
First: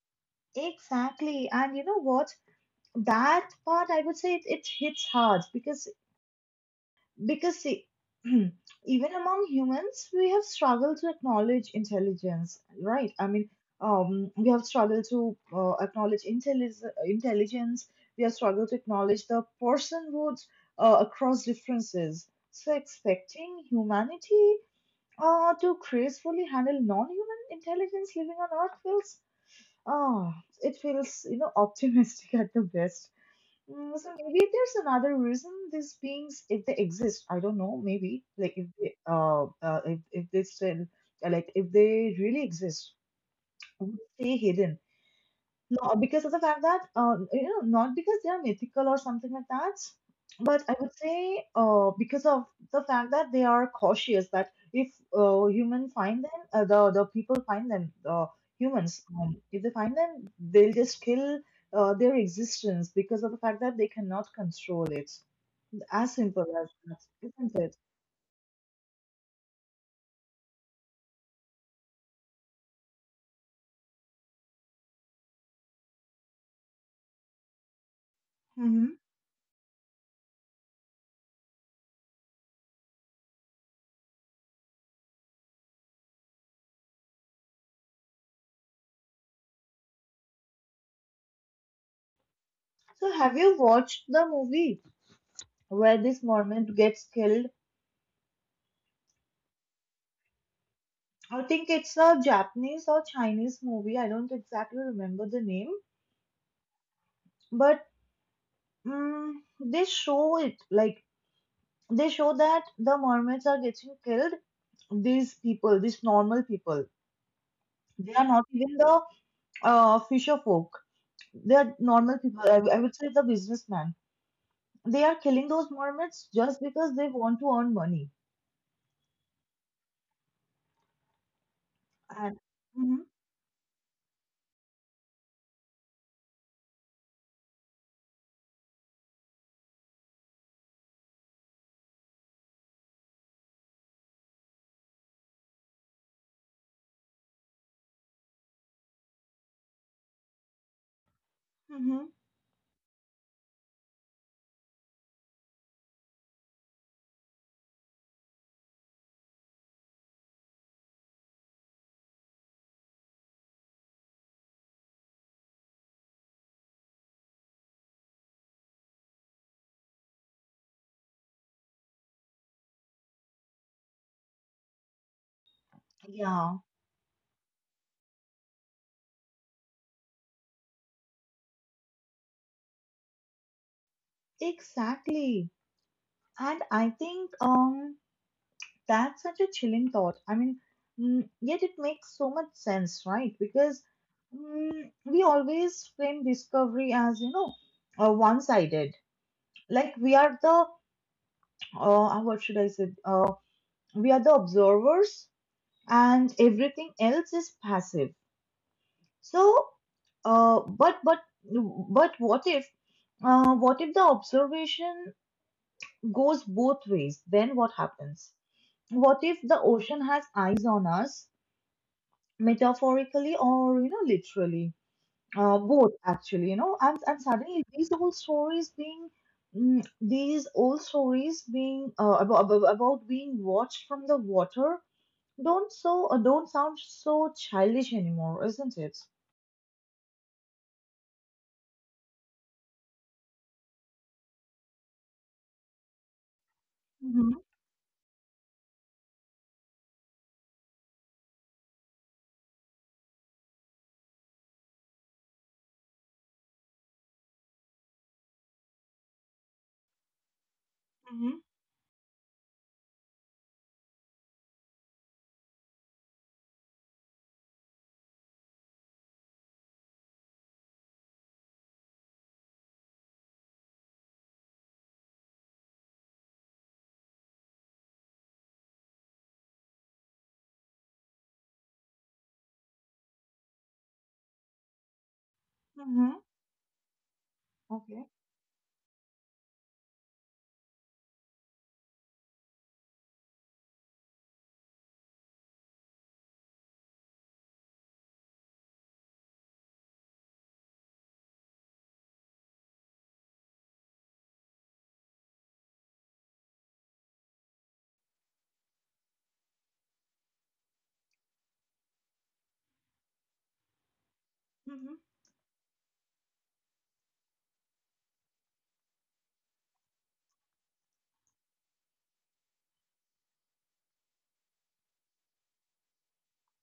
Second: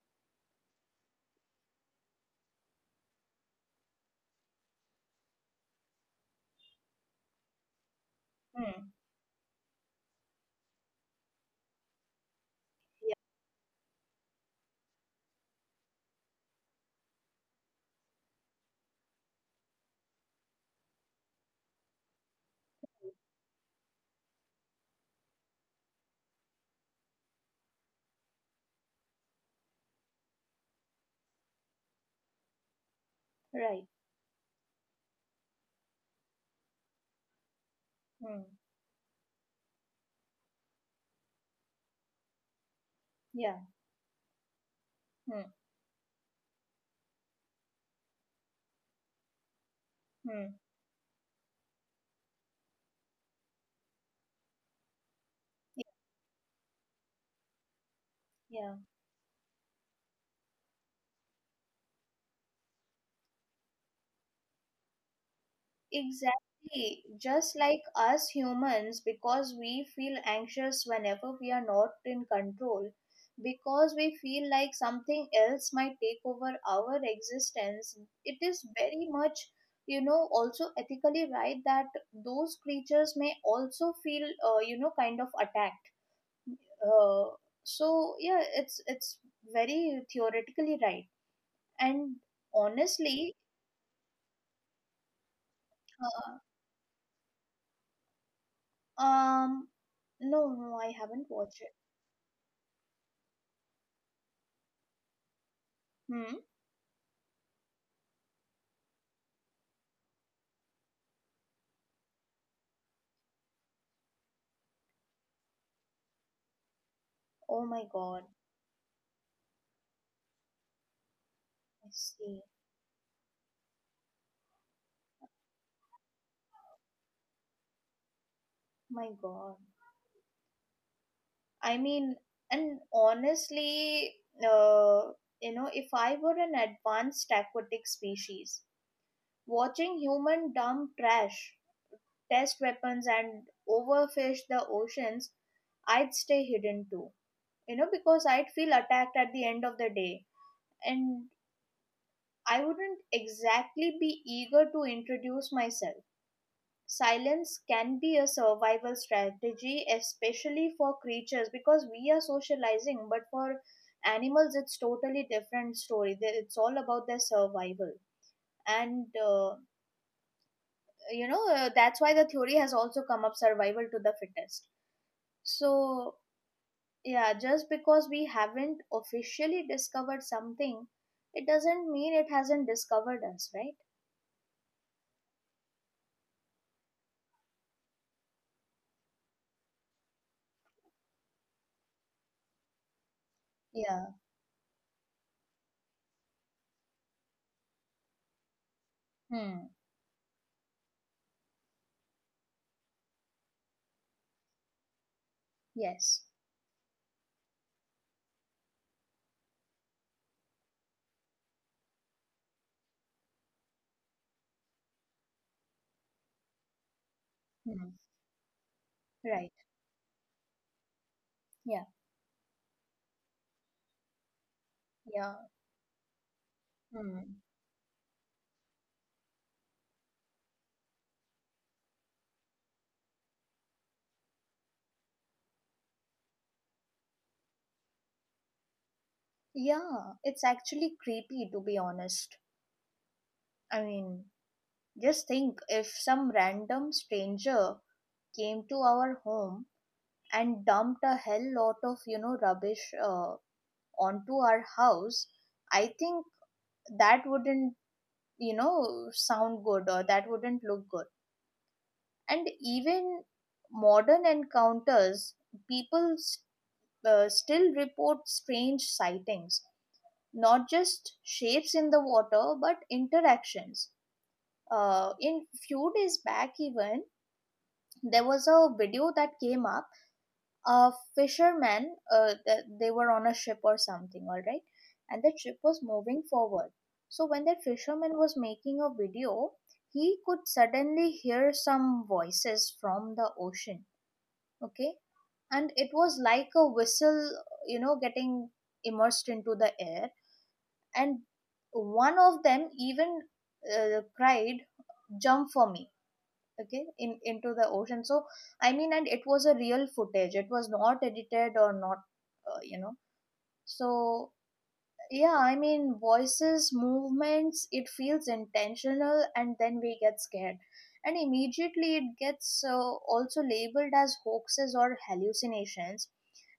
Exactly. And you know what? That part I would say, it, it hits hard because because see, [clears throat] Hmm. even among humans we have struggled to acknowledge intelligence, right? Yeah. I mean, um, we have struggled to uh, acknowledge intelli- intelligence. We have struggled to acknowledge the personhood uh, across differences. So expecting humanity Uh, to gracefully handle non-human intelligence living on Earth feels, ah, it feels, you know, optimistic [laughs] at the best. Right. Mm, so maybe there's another reason these beings, if they exist, I don't know, maybe Hmm. like if they, uh, uh if, if they still, like if they really exist, Yeah. would stay hidden, Hmm. no, because of the fact that, uh, you know, not because they are mythical or something like that, Hmm. but I would say uh, because of the fact that they are cautious, that if uh, human find them, uh, the the people find them, the Yeah. humans, um, if they find them, they'll just kill uh, their existence because of the fact that they cannot control it. As simple as that, Exactly, just isn't it? like us humans, because we feel anxious whenever we are not in control, because we feel like something else might take over our existence. It is Hmm. very much, you know, also ethically right that those creatures may also feel, uh, you know, kind of attacked. Uh, so yeah, it's it's very theoretically right, and So, honestly. have you watched the movie where this uh, mermaid gets killed? Um, no, no, I haven't I watched think it. it's a Japanese or Chinese movie. I don't exactly remember the name, Hmm. but mm, they show it like, they show that the mermaids are getting killed. These people, these normal people, Oh my they God. are not even the uh, fisher folk. They are I normal see. people. I, I would say the businessman. They are killing those mermaids just because they want to earn money. My God. I mean, And and hmm. honestly, uh, you know, if I were an advanced aquatic species, watching human dump trash, test weapons, and overfish the oceans, I'd stay hidden too. You know, because I'd feel attacked at the end of the day, and Hmm. I wouldn't exactly be eager to introduce myself. Silence can be a survival strategy, especially for creatures, because we are socializing, but for animals it's totally different story. They- it's all about their survival. And uh, you know uh, That's why the theory has also come up, survival to the fittest. So Yeah, yeah, just because we haven't officially discovered something, it doesn't mean it hasn't discovered us, right? exactly. And I think um. That's such a chilling thought. I mean, mm, yet it makes so much sense, right? Because Yeah. mm, we always frame discovery as, you know, uh, one-sided. Hmm. Like we are the, uh, uh, what should I say? Uh, we are the observers, Yes. and everything else is passive. So, uh, but but but what if, uh, what if the observation goes both ways? Then what Hmm. happens? What if Right. the ocean has eyes on us? Yeah. Metaphorically or, you know, literally, Yeah. uh, both, actually, you know, and, and Hmm. suddenly these old stories being, mm, these old stories being uh, about, about being watched from the water, don't so uh, don't sound so childish anymore, isn't it? Yeah, it's actually creepy to be honest. I mean, just think if some random Mm-hmm. stranger came to our home and dumped a hell lot of, you know, rubbish uh, onto our house, I think that wouldn't, you know, sound good or that wouldn't look good. Mm-hmm. And even modern encounters, people s- uh, still report strange sightings, not just shapes in the water, but interactions uh, in few days back even there was a video that came up. A fisherman, uh, that they were on a ship or something, all right, and the ship was Mm-hmm. moving forward. So when that Okay. fisherman was making a video, he could suddenly hear some voices from the ocean. Okay. And it was like a whistle, you know, getting immersed into the air. And one of them even uh, cried, jump for me, okay, in into the ocean. So I mean, and it was a real footage, it was not edited or not, uh, you know so. Mm-hmm. Yeah, I mean, voices, movements, it feels intentional, and then we get scared, and immediately it gets uh, also labeled as hoaxes or hallucinations.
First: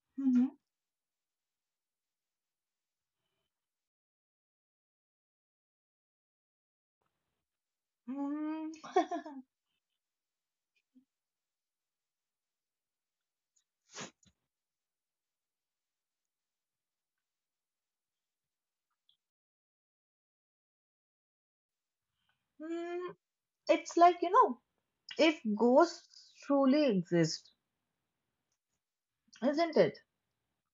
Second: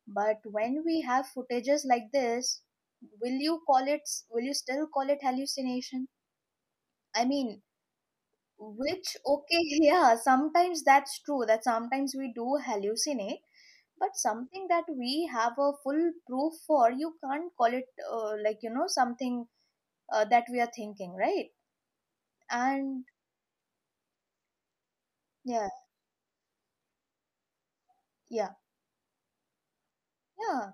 But Mm-hmm. when we have footages like this, will you call it will you still call it hallucination? I mean, Mm. which, [laughs] okay, yeah, sometimes that's true that sometimes we do hallucinate, but something that we have a full proof for, you can't call it uh, like, you know, something uh, that we are thinking, right? And Mm, it's like, you know, if yeah, ghosts truly exist, yeah, isn't it? yeah,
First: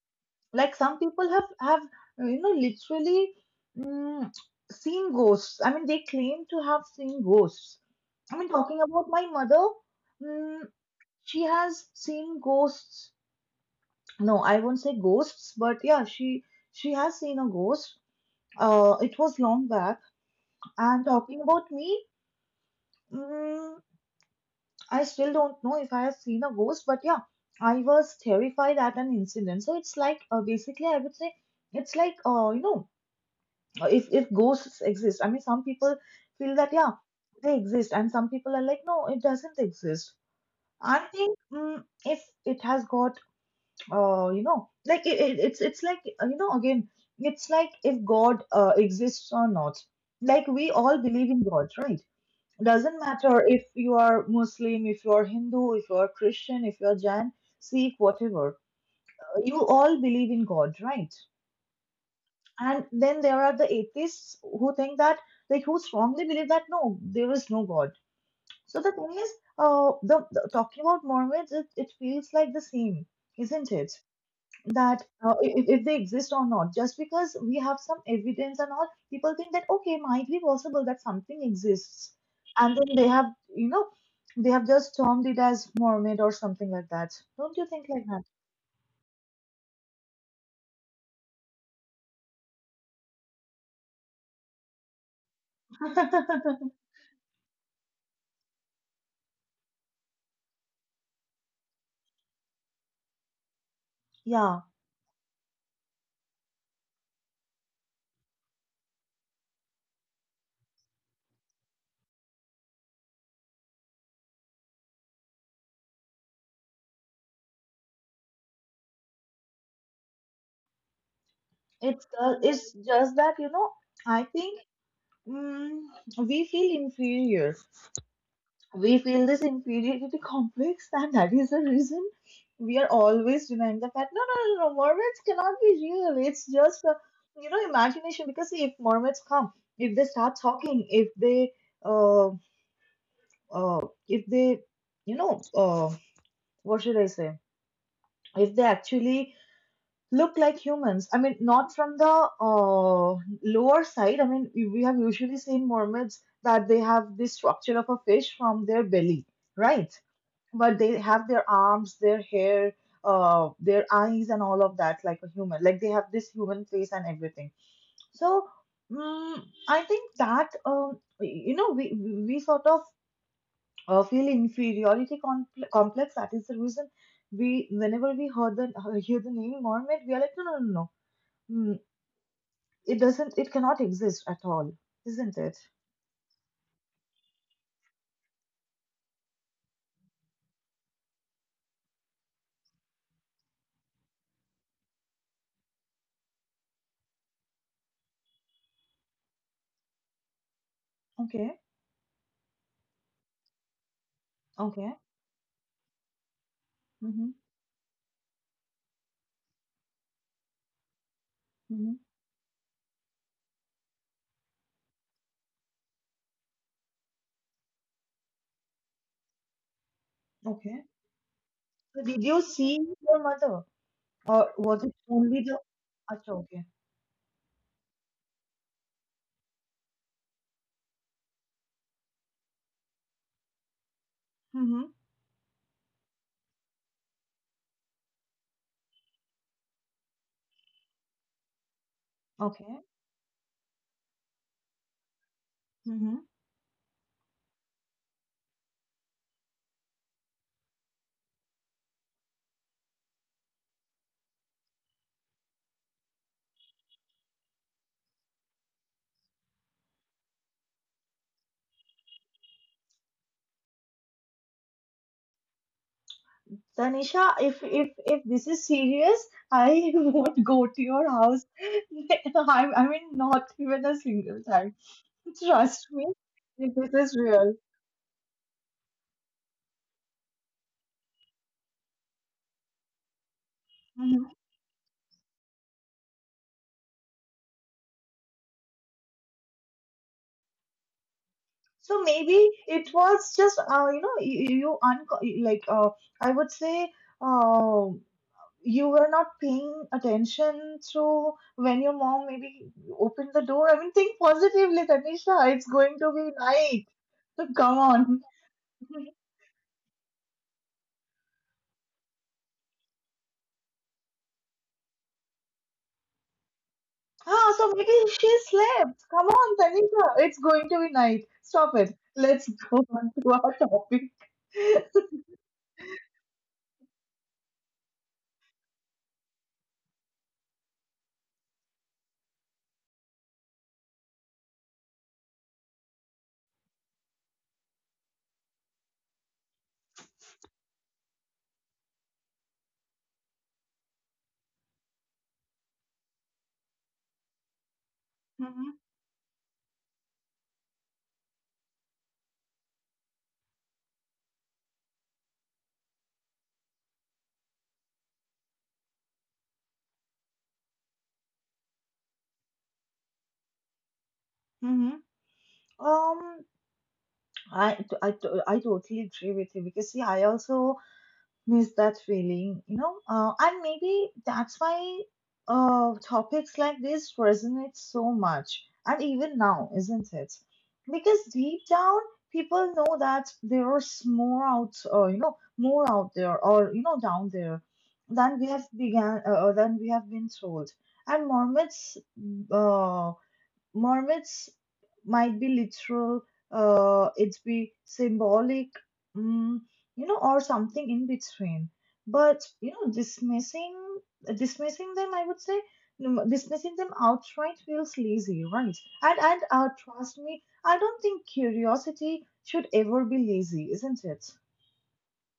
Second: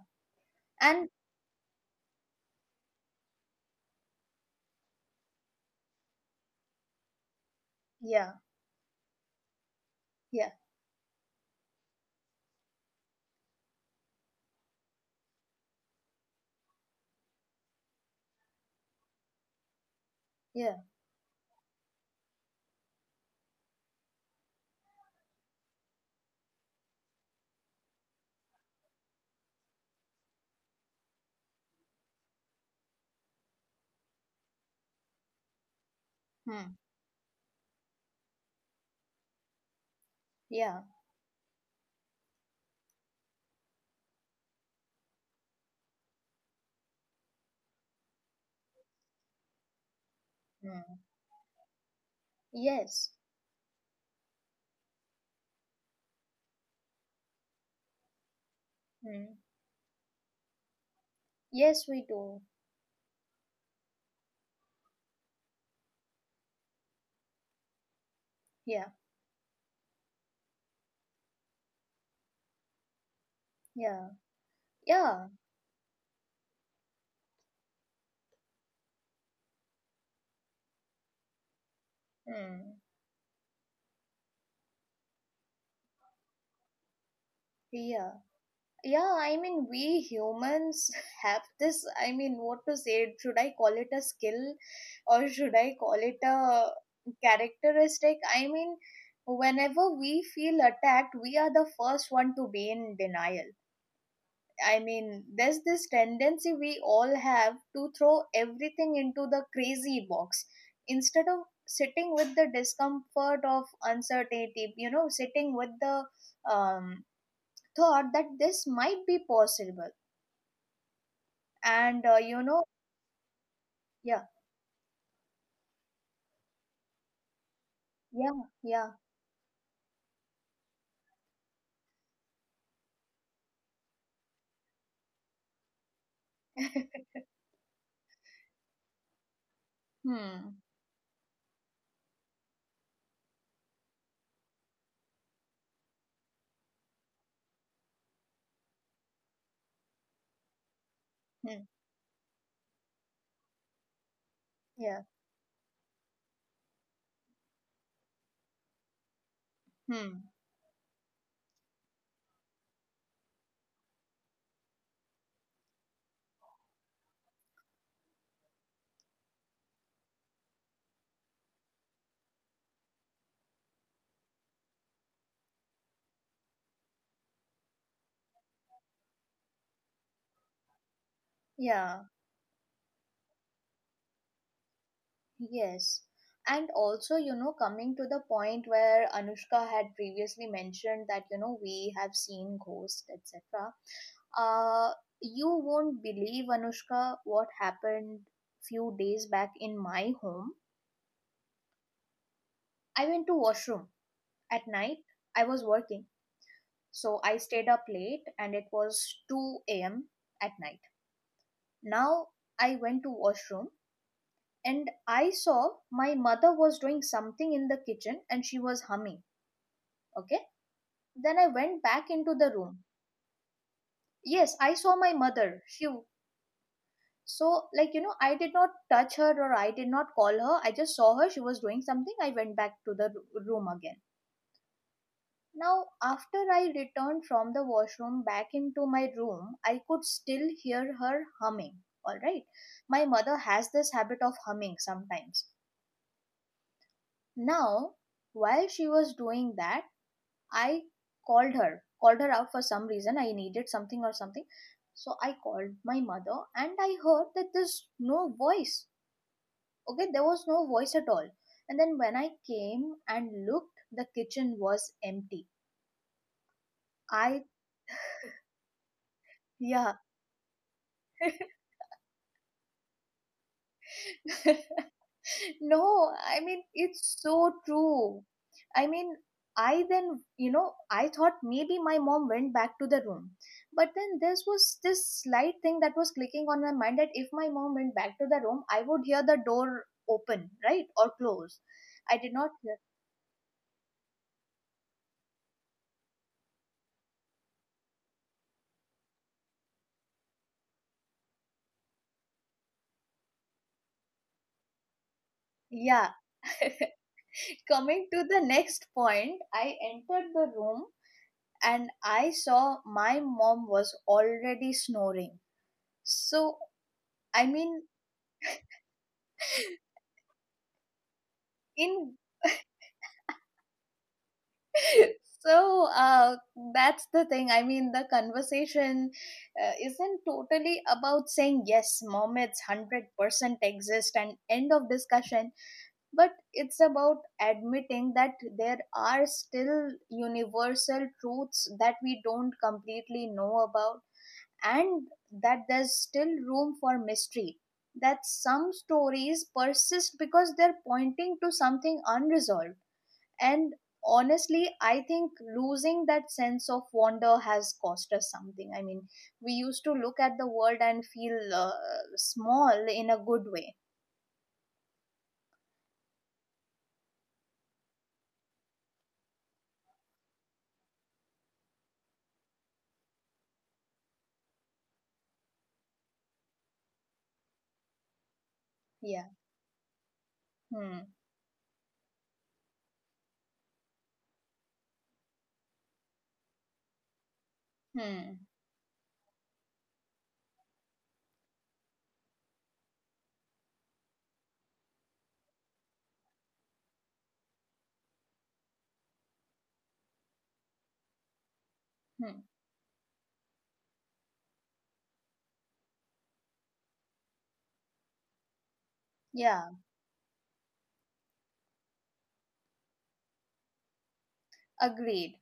Like some and people have have uh, you know, literally, mm, seen ghosts. I mean, they claim to have seen ghosts. yeah, I mean, talking about my mother, yeah, mm, she has seen ghosts. No, I won't say ghosts, but yeah, she she has seen a ghost. Uh it was long back. yeah, And talking about me, mm, I still don't know if I have seen a ghost, but yeah, I was terrified at an incident. So it's like, uh, basically I would say, it's like, uh, you know, uh, if if ghosts exist, I mean, some people feel that hmm, yeah, they exist, and some people are like, no, it doesn't exist. yeah, I think, mm, if it has got uh, you know, like it, it, it's it's like, uh, you know, again, it's like if god uh, exists or not. Like we all hmm, believe in god, right? Doesn't yes, matter if you are Muslim, if you are Hindu, if you are Christian, if you are Jain, Sikh, whatever, hmm, you all believe in god, right? yes, we do, And then there are the atheists who think that, like, who strongly believe that no, there is no God. So yeah, the thing is, uh, the, the- talking about Mormons, it, it feels like the same, isn't it? yeah, That yeah, uh, if, if they exist or not, just because we have some evidence and all, people think that okay, might be possible that something exists, and hmm, then they have, you know, they have just termed it as Mormon or something like that. Don't you think like yeah. that? Yeah, I mean, we humans [laughs] have this. I mean, what to say? Should I call it a skill or should I call it a [laughs] characteristic? I mean, whenever we feel attacked, we are the first one to be in denial. Yeah, I mean, there's this tendency we all have to throw everything into the crazy box instead of sitting with the discomfort of uncertainty, you know, sitting with the um, thought that this might be possible, and it's uh, uh, you know, it's just that you know, yeah, I think mm, we feel inferior. yeah, yeah. We feel this inferiority complex, and that is the reason we are always denying the fact. No, no, no, no. Mermaids cannot be real. It's just uh, you know, imagination. Because see, if mermaids come, if they start Hmm, talking, if they uh, uh if they you know uh what should I say? If they actually look like humans. I mean, hmm, not from the uh, lower side. I mean, we we have yeah, usually seen mermaids that they have the structure of a fish from their belly, right? hmm, But they have their arms, their hair, uh, their eyes, and all of that, like a human. Like they have this human face and everything. So, mm I think that um, you know, we we sort of uh, feel inferiority compl- complex. That is the reason we, whenever we heard the hear the name mermaid, we are like, no, no, no, no no. Mm, yeah, it doesn't, it cannot exist at all, isn't it? yes. And also, you know, coming to the point where Anushka had previously mentioned that, you know, we have seen ghosts, et cetera. Uh, you won't believe, Anushka, what happened few days back in my home. Okay, I went to washroom at okay. night. I was working. So Mm-hmm, I stayed up late and it was two a m at night. mm-hmm, Now I went to washroom, and I saw my mother was doing something in the kitchen and she was humming. Okay. okay. Then I went So back did into you the room. see your mother, or Yes, I was saw it my only the? mother. She Acha, okay. So like, you know, I did not touch her or I did not call her. I just saw her. She was doing something. I went back to the r- room again. Mm-hmm, Now after I returned from the washroom back into my room, I could still hear her humming. All right. okay. My mother has this habit of humming sometimes. Mm-hmm. Now, while she was doing that, I called her, called her out for some reason. I needed something or something. So I called my mother and I heard that there's no voice. Okay, there was no voice at all. And then when I came and looked, the kitchen was empty. Tanisha, I, if if if this is serious, I yeah. [laughs] won't go to your house. [laughs] I I mean, not even a single time. [laughs] [laughs] Trust No, me, I mean, if this it's is so real. true. I mean, I then, you know, I thought maybe my mom went back to the room. But then Mm-hmm. this was this slight thing that was clicking on my mind that if my mom went back to the room, I would hear the door open, right? Or close. So I did not maybe hear. it was just uh, you know you, you unco- like uh, I would say uh, you were not paying attention to when your mom maybe opened the door. I mean think positively, Tanisha. It's going to Yeah. be night. So [laughs] come Coming to on. the next [laughs] point, I entered the room and I saw my mom was already snoring. So, I Ah, so mean, maybe she slept. Come on, [laughs] Tanisha. It's going to be night. Stop it. in Let's [laughs] go on to our topic. so uh, that's the thing. I mean, the conversation uh, isn't totally about saying yes, mermaids one hundred percent exist and end of discussion, but it's about admitting that there are still universal truths that we don't completely know about, and that there's still room for mystery, that some [laughs] stories persist because they're pointing to something unresolved. And honestly, I think losing that sense of wonder has cost us something. I mean, we used to look at the world and feel uh, small in a good way. Mm-hmm. Um, I I I totally agree with you because see, I also miss that feeling, you know, uh, and maybe that's why uh, topics like this resonate so much, and Yeah. even now, isn't it? Hmm. Because deep down, people know that there is more out, uh, you know, more out there, or you know, down there, than Hmm. we have began, uh, than we have been told. And Mormons, uh, Mermaids might be literal, uh, it's be symbolic, mm, you know, or something in between. Hmm. But you know, dismissing dismissing them, I would say, mm, dismissing them outright feels lazy, right? And and uh, Yeah. trust me, I don't think curiosity should ever be lazy, isn't it? Agreed.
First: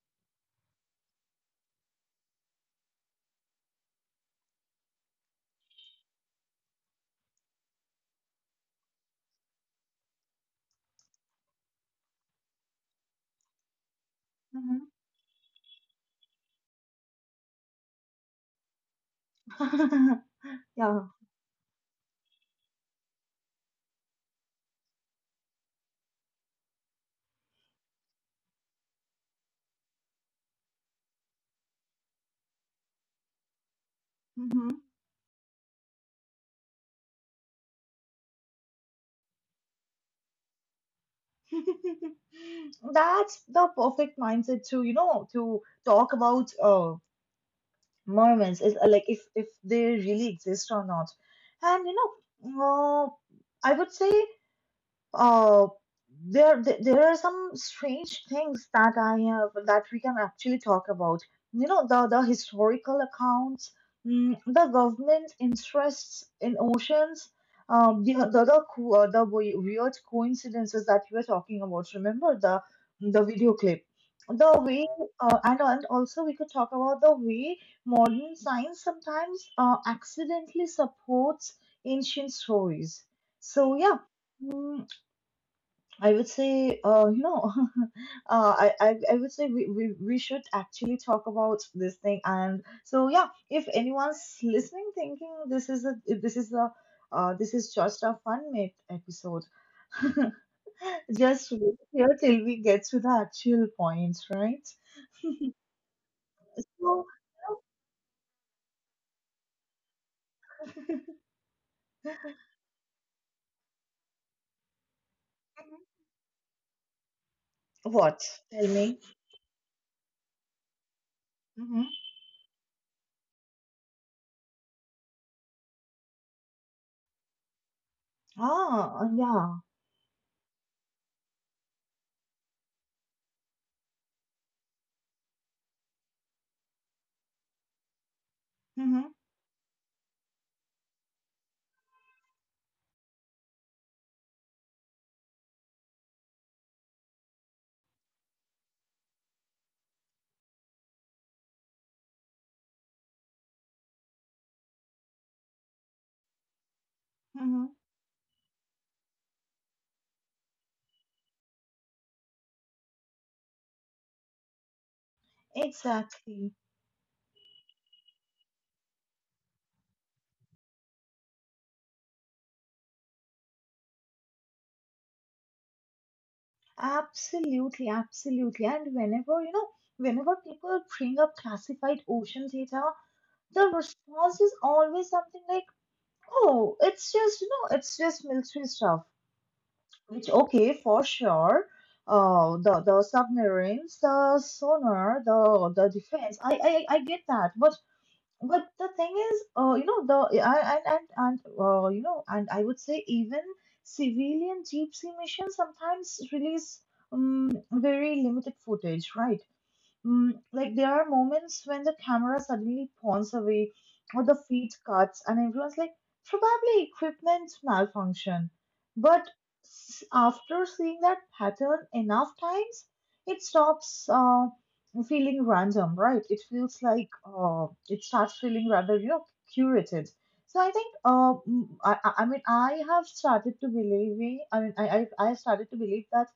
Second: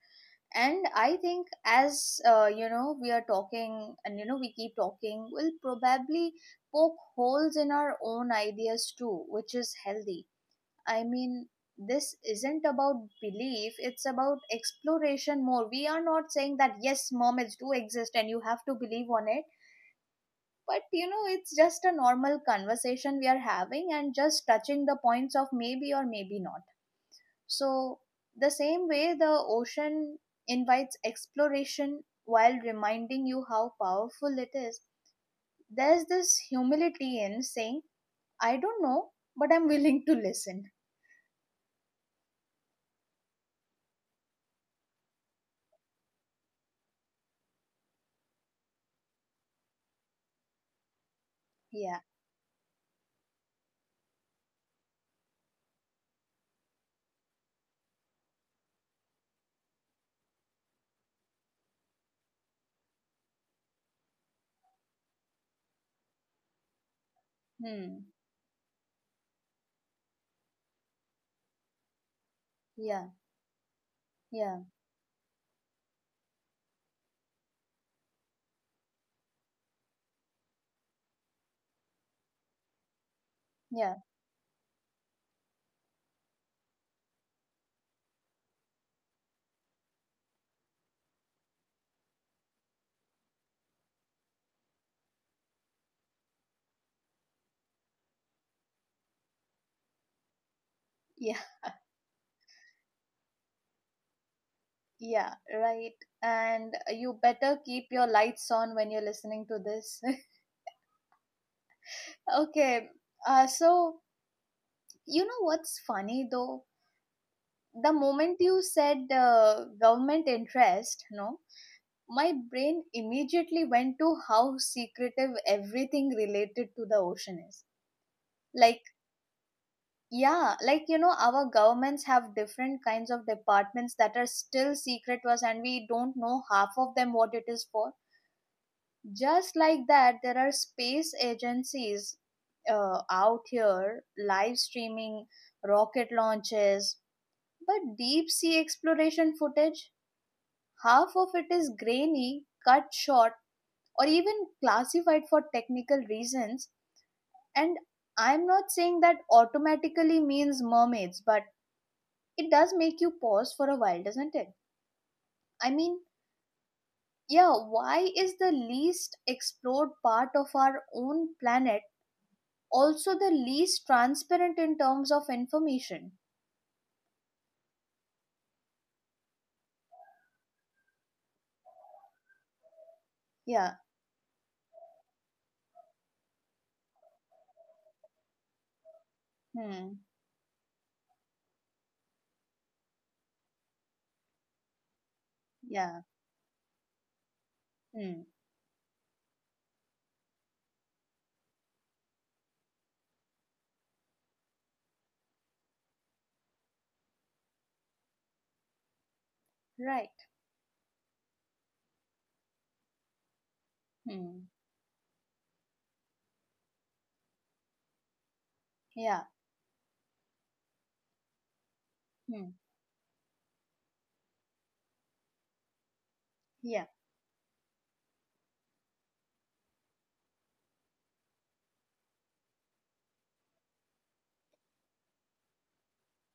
And I think as uh, you know, we are talking, and you know, we keep talking. We'll probably poke holes in our own ideas too, which is healthy. I mean, this isn't about belief, it's about Hmm. exploration more. We are not saying that yes, mermaids do exist and you have to believe on it, [laughs] but Yeah. you know, it's just a normal conversation we are having and just touching the points of maybe or maybe not. So, the same way the ocean invites exploration while reminding you how powerful it Hmm. is, there's this humility in saying, I don't know, but I'm willing to listen. [laughs] That's the perfect mindset to you know to talk about uh, Mormons is uh, like if if they really exist or not. And you Yeah. know, uh, I would say uh, there th- there are some strange things that I have that we can actually talk about. You know, the the historical accounts, mm, the government interests in oceans, um, Hmm. the the the, co- uh, the we- weird coincidences that we were talking about. Remember the Yeah. the video clip. The Yeah. way, uh, and, and also we could talk about the way modern science sometimes uh, accidentally supports ancient stories. So, Yeah, yeah, Mm, I would say, uh, you know, [laughs] uh, I, I, I would say we, we, we should actually talk about this thing. And so, yeah, if anyone's listening, thinking this is a, this is a, uh, this is just a fun mate episode, [laughs] yeah, just wait here till we get to the actual point, right? yeah, right. And So, you better keep your lights on when you're listening to this. [laughs] Okay, uh, so you know what's [laughs] funny though? The what? moment you Tell me. said uh, government interest, no, Mm-hmm. my brain immediately went to how secretive everything related to the ocean is. Like, Ah, yeah. yeah, like you know, our governments have different kinds of departments that are still secret to us, and we don't know half of them what it is for. Mm-hmm. Just like that, there are space agencies uh, out here live streaming rocket launches, but deep sea exploration footage, half of it is grainy, cut short, or even classified for technical reasons. Mm-hmm. And I'm not saying that automatically means mermaids, but it does make you pause for a while, doesn't it? I mean, Exactly. yeah, why is the least explored part of our own planet also the least transparent in terms of information? Absolutely, absolutely. And whenever, you know, whenever people bring up classified ocean data, the Yeah. response is always something like, oh, it's just, you know, it's just military stuff. Hmm. Which, okay, for sure. Uh, the the submarines, the sonar, the the Yeah. defense. I I, I get that, but Hmm. but the thing is, uh, you know, the yeah, and and and uh, you know, and I would say even civilian deep sea missions sometimes release um, very limited footage, right? Right. Mm, like there are moments when the camera suddenly pawns away or the Hmm. feed cuts and everyone's like probably equipment malfunction Yeah. but s- after seeing that pattern enough Hmm. times it stops uh, feeling random, right? It feels Yeah. like uh, it starts feeling rather, you know, curated. So I think uh, mm, I, I I mean I have started to believing I mean I I, I started to believe that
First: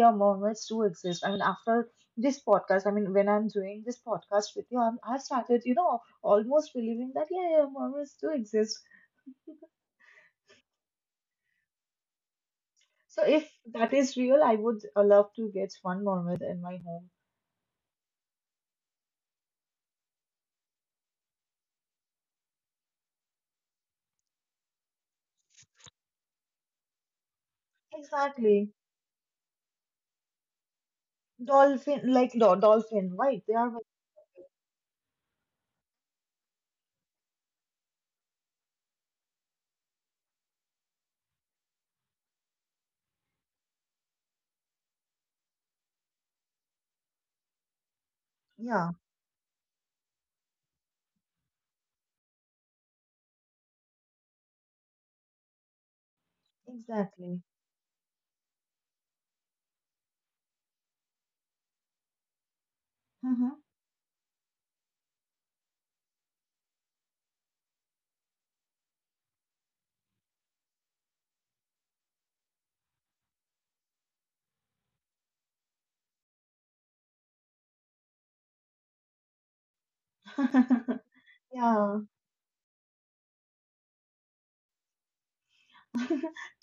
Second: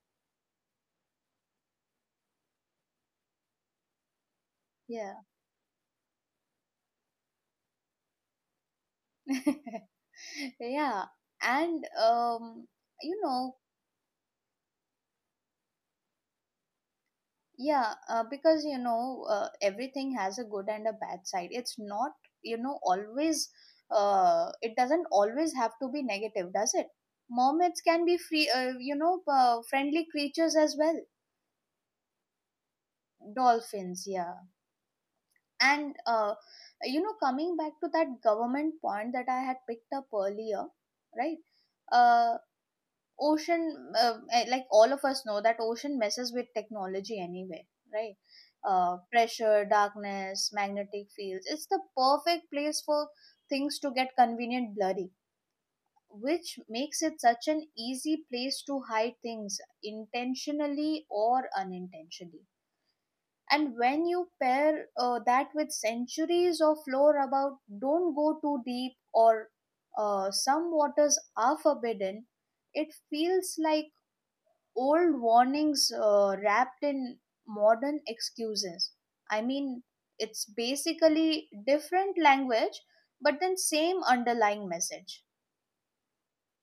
yeah, mermaids do exist. I mean after this podcast, I mean, when I'm doing this podcast with you, I'm, Yeah. I started, you know, almost believing that, yeah, yeah, Mormons do exist. [laughs] Yeah. And um, you So if know, that is real, I would uh, love to get one Mormon in my home. yeah, uh, because you know, uh, everything has a good and a bad side. It's not, you know, always. Uh, it doesn't always have to be negative, does it? Mermaids can be free, Exactly. uh, you know, uh, friendly creatures as well. Dolphin, like do- dolphin, right? They are, very— Dolphins, yeah. And uh, you know, coming back to that government point that I had picked up earlier, right? Uh, Ocean, uh, eh, like all of us know that ocean messes with technology anyway, right? yeah, Uh, pressure, darkness, magnetic fields. It's the perfect place for things to get convenient blurry, which makes it exactly. such an easy place to hide things intentionally or unintentionally. Mhm. And when you pair uh, that with centuries of lore about don't go too deep or uh, some waters are forbidden, it feels like old warnings uh, wrapped in modern excuses. I mean it's [laughs] basically Yeah, different language, but then same underlying message.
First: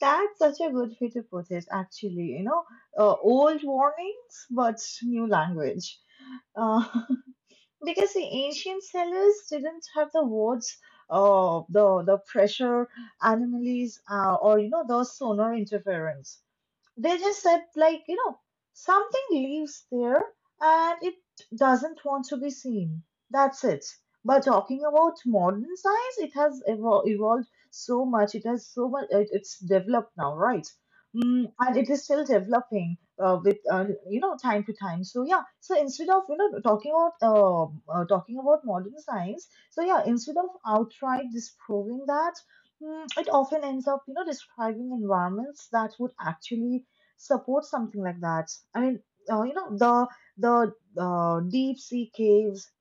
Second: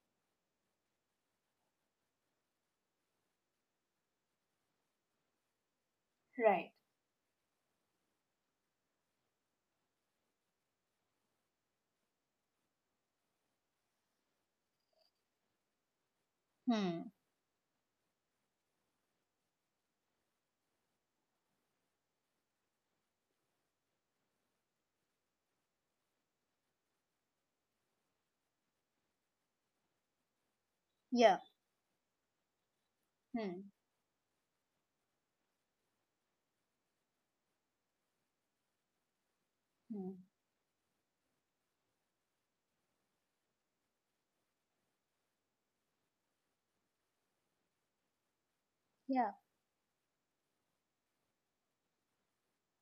that's such a good way to put it, actually. You know, uh, old warnings, but new language. Right. Uh, [laughs] because the ancient cellars didn't have the wards, uh, the the pressure anomalies, uh, or you know the sonar interference. Hmm. They just said, like, you know, something lives there and it doesn't want to be seen. That's it. But talking about modern science, it has evol- evolved so much. It has so much. It, it's developed now, right? Yeah. Mm, and it is still developing uh, with Hmm. uh, you know, time to time. So yeah. So instead of you know talking about um uh, talking about modern science, so yeah, Hmm. instead of outright disproving that, mm, it often ends up, you know, describing environments that would actually support something like that. I mean, Yeah. uh, you know, the the uh, deep sea caves,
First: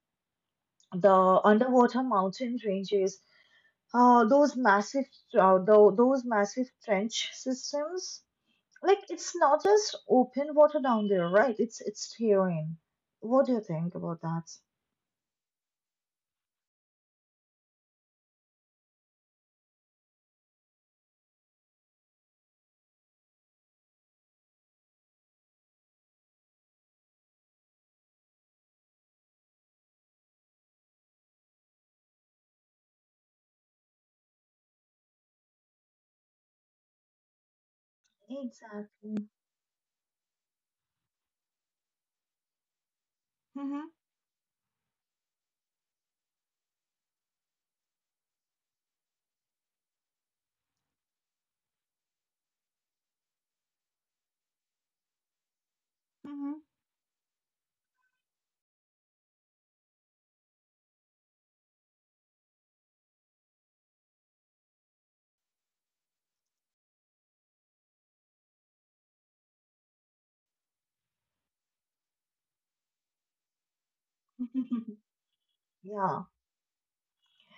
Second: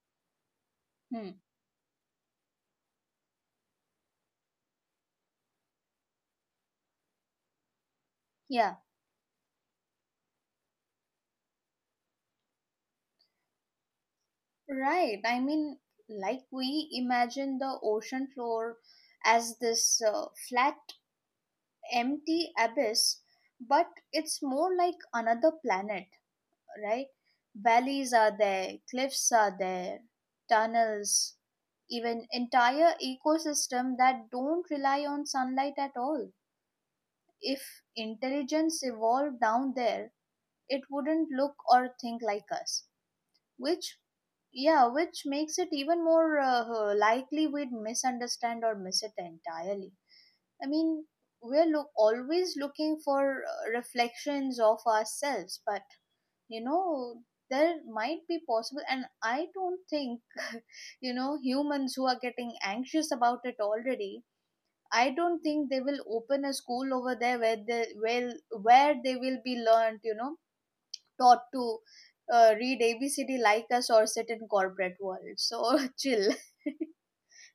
the Hmm. underwater mountain ranges, uh, those massive uh, tho- those massive trench systems. Yeah. Like it's not just open water down there, right? It's it's terrain. What do you think about that? Right. I mean, like we imagine the ocean floor as this uh, flat, empty abyss, but it's more like another planet, right? Valleys are there, cliffs are there, tunnels, even entire ecosystem that don't rely on sunlight at all. If intelligence Exactly. evolved down there, it wouldn't look or think like us, Mm-hmm. which— yeah, which makes it even more uh, likely we'd misunderstand or miss it entirely. I mean, we're look always looking for uh, reflections of ourselves, but, you know, there might be possible, and I don't think, [laughs] you know, humans who are getting anxious about it already. I don't think they will open a school over there where they will where they will be learned, you know, taught to uh, read A B C D like us or sit in Mm-hmm. corporate world. [laughs] So [laughs] Yeah. chill.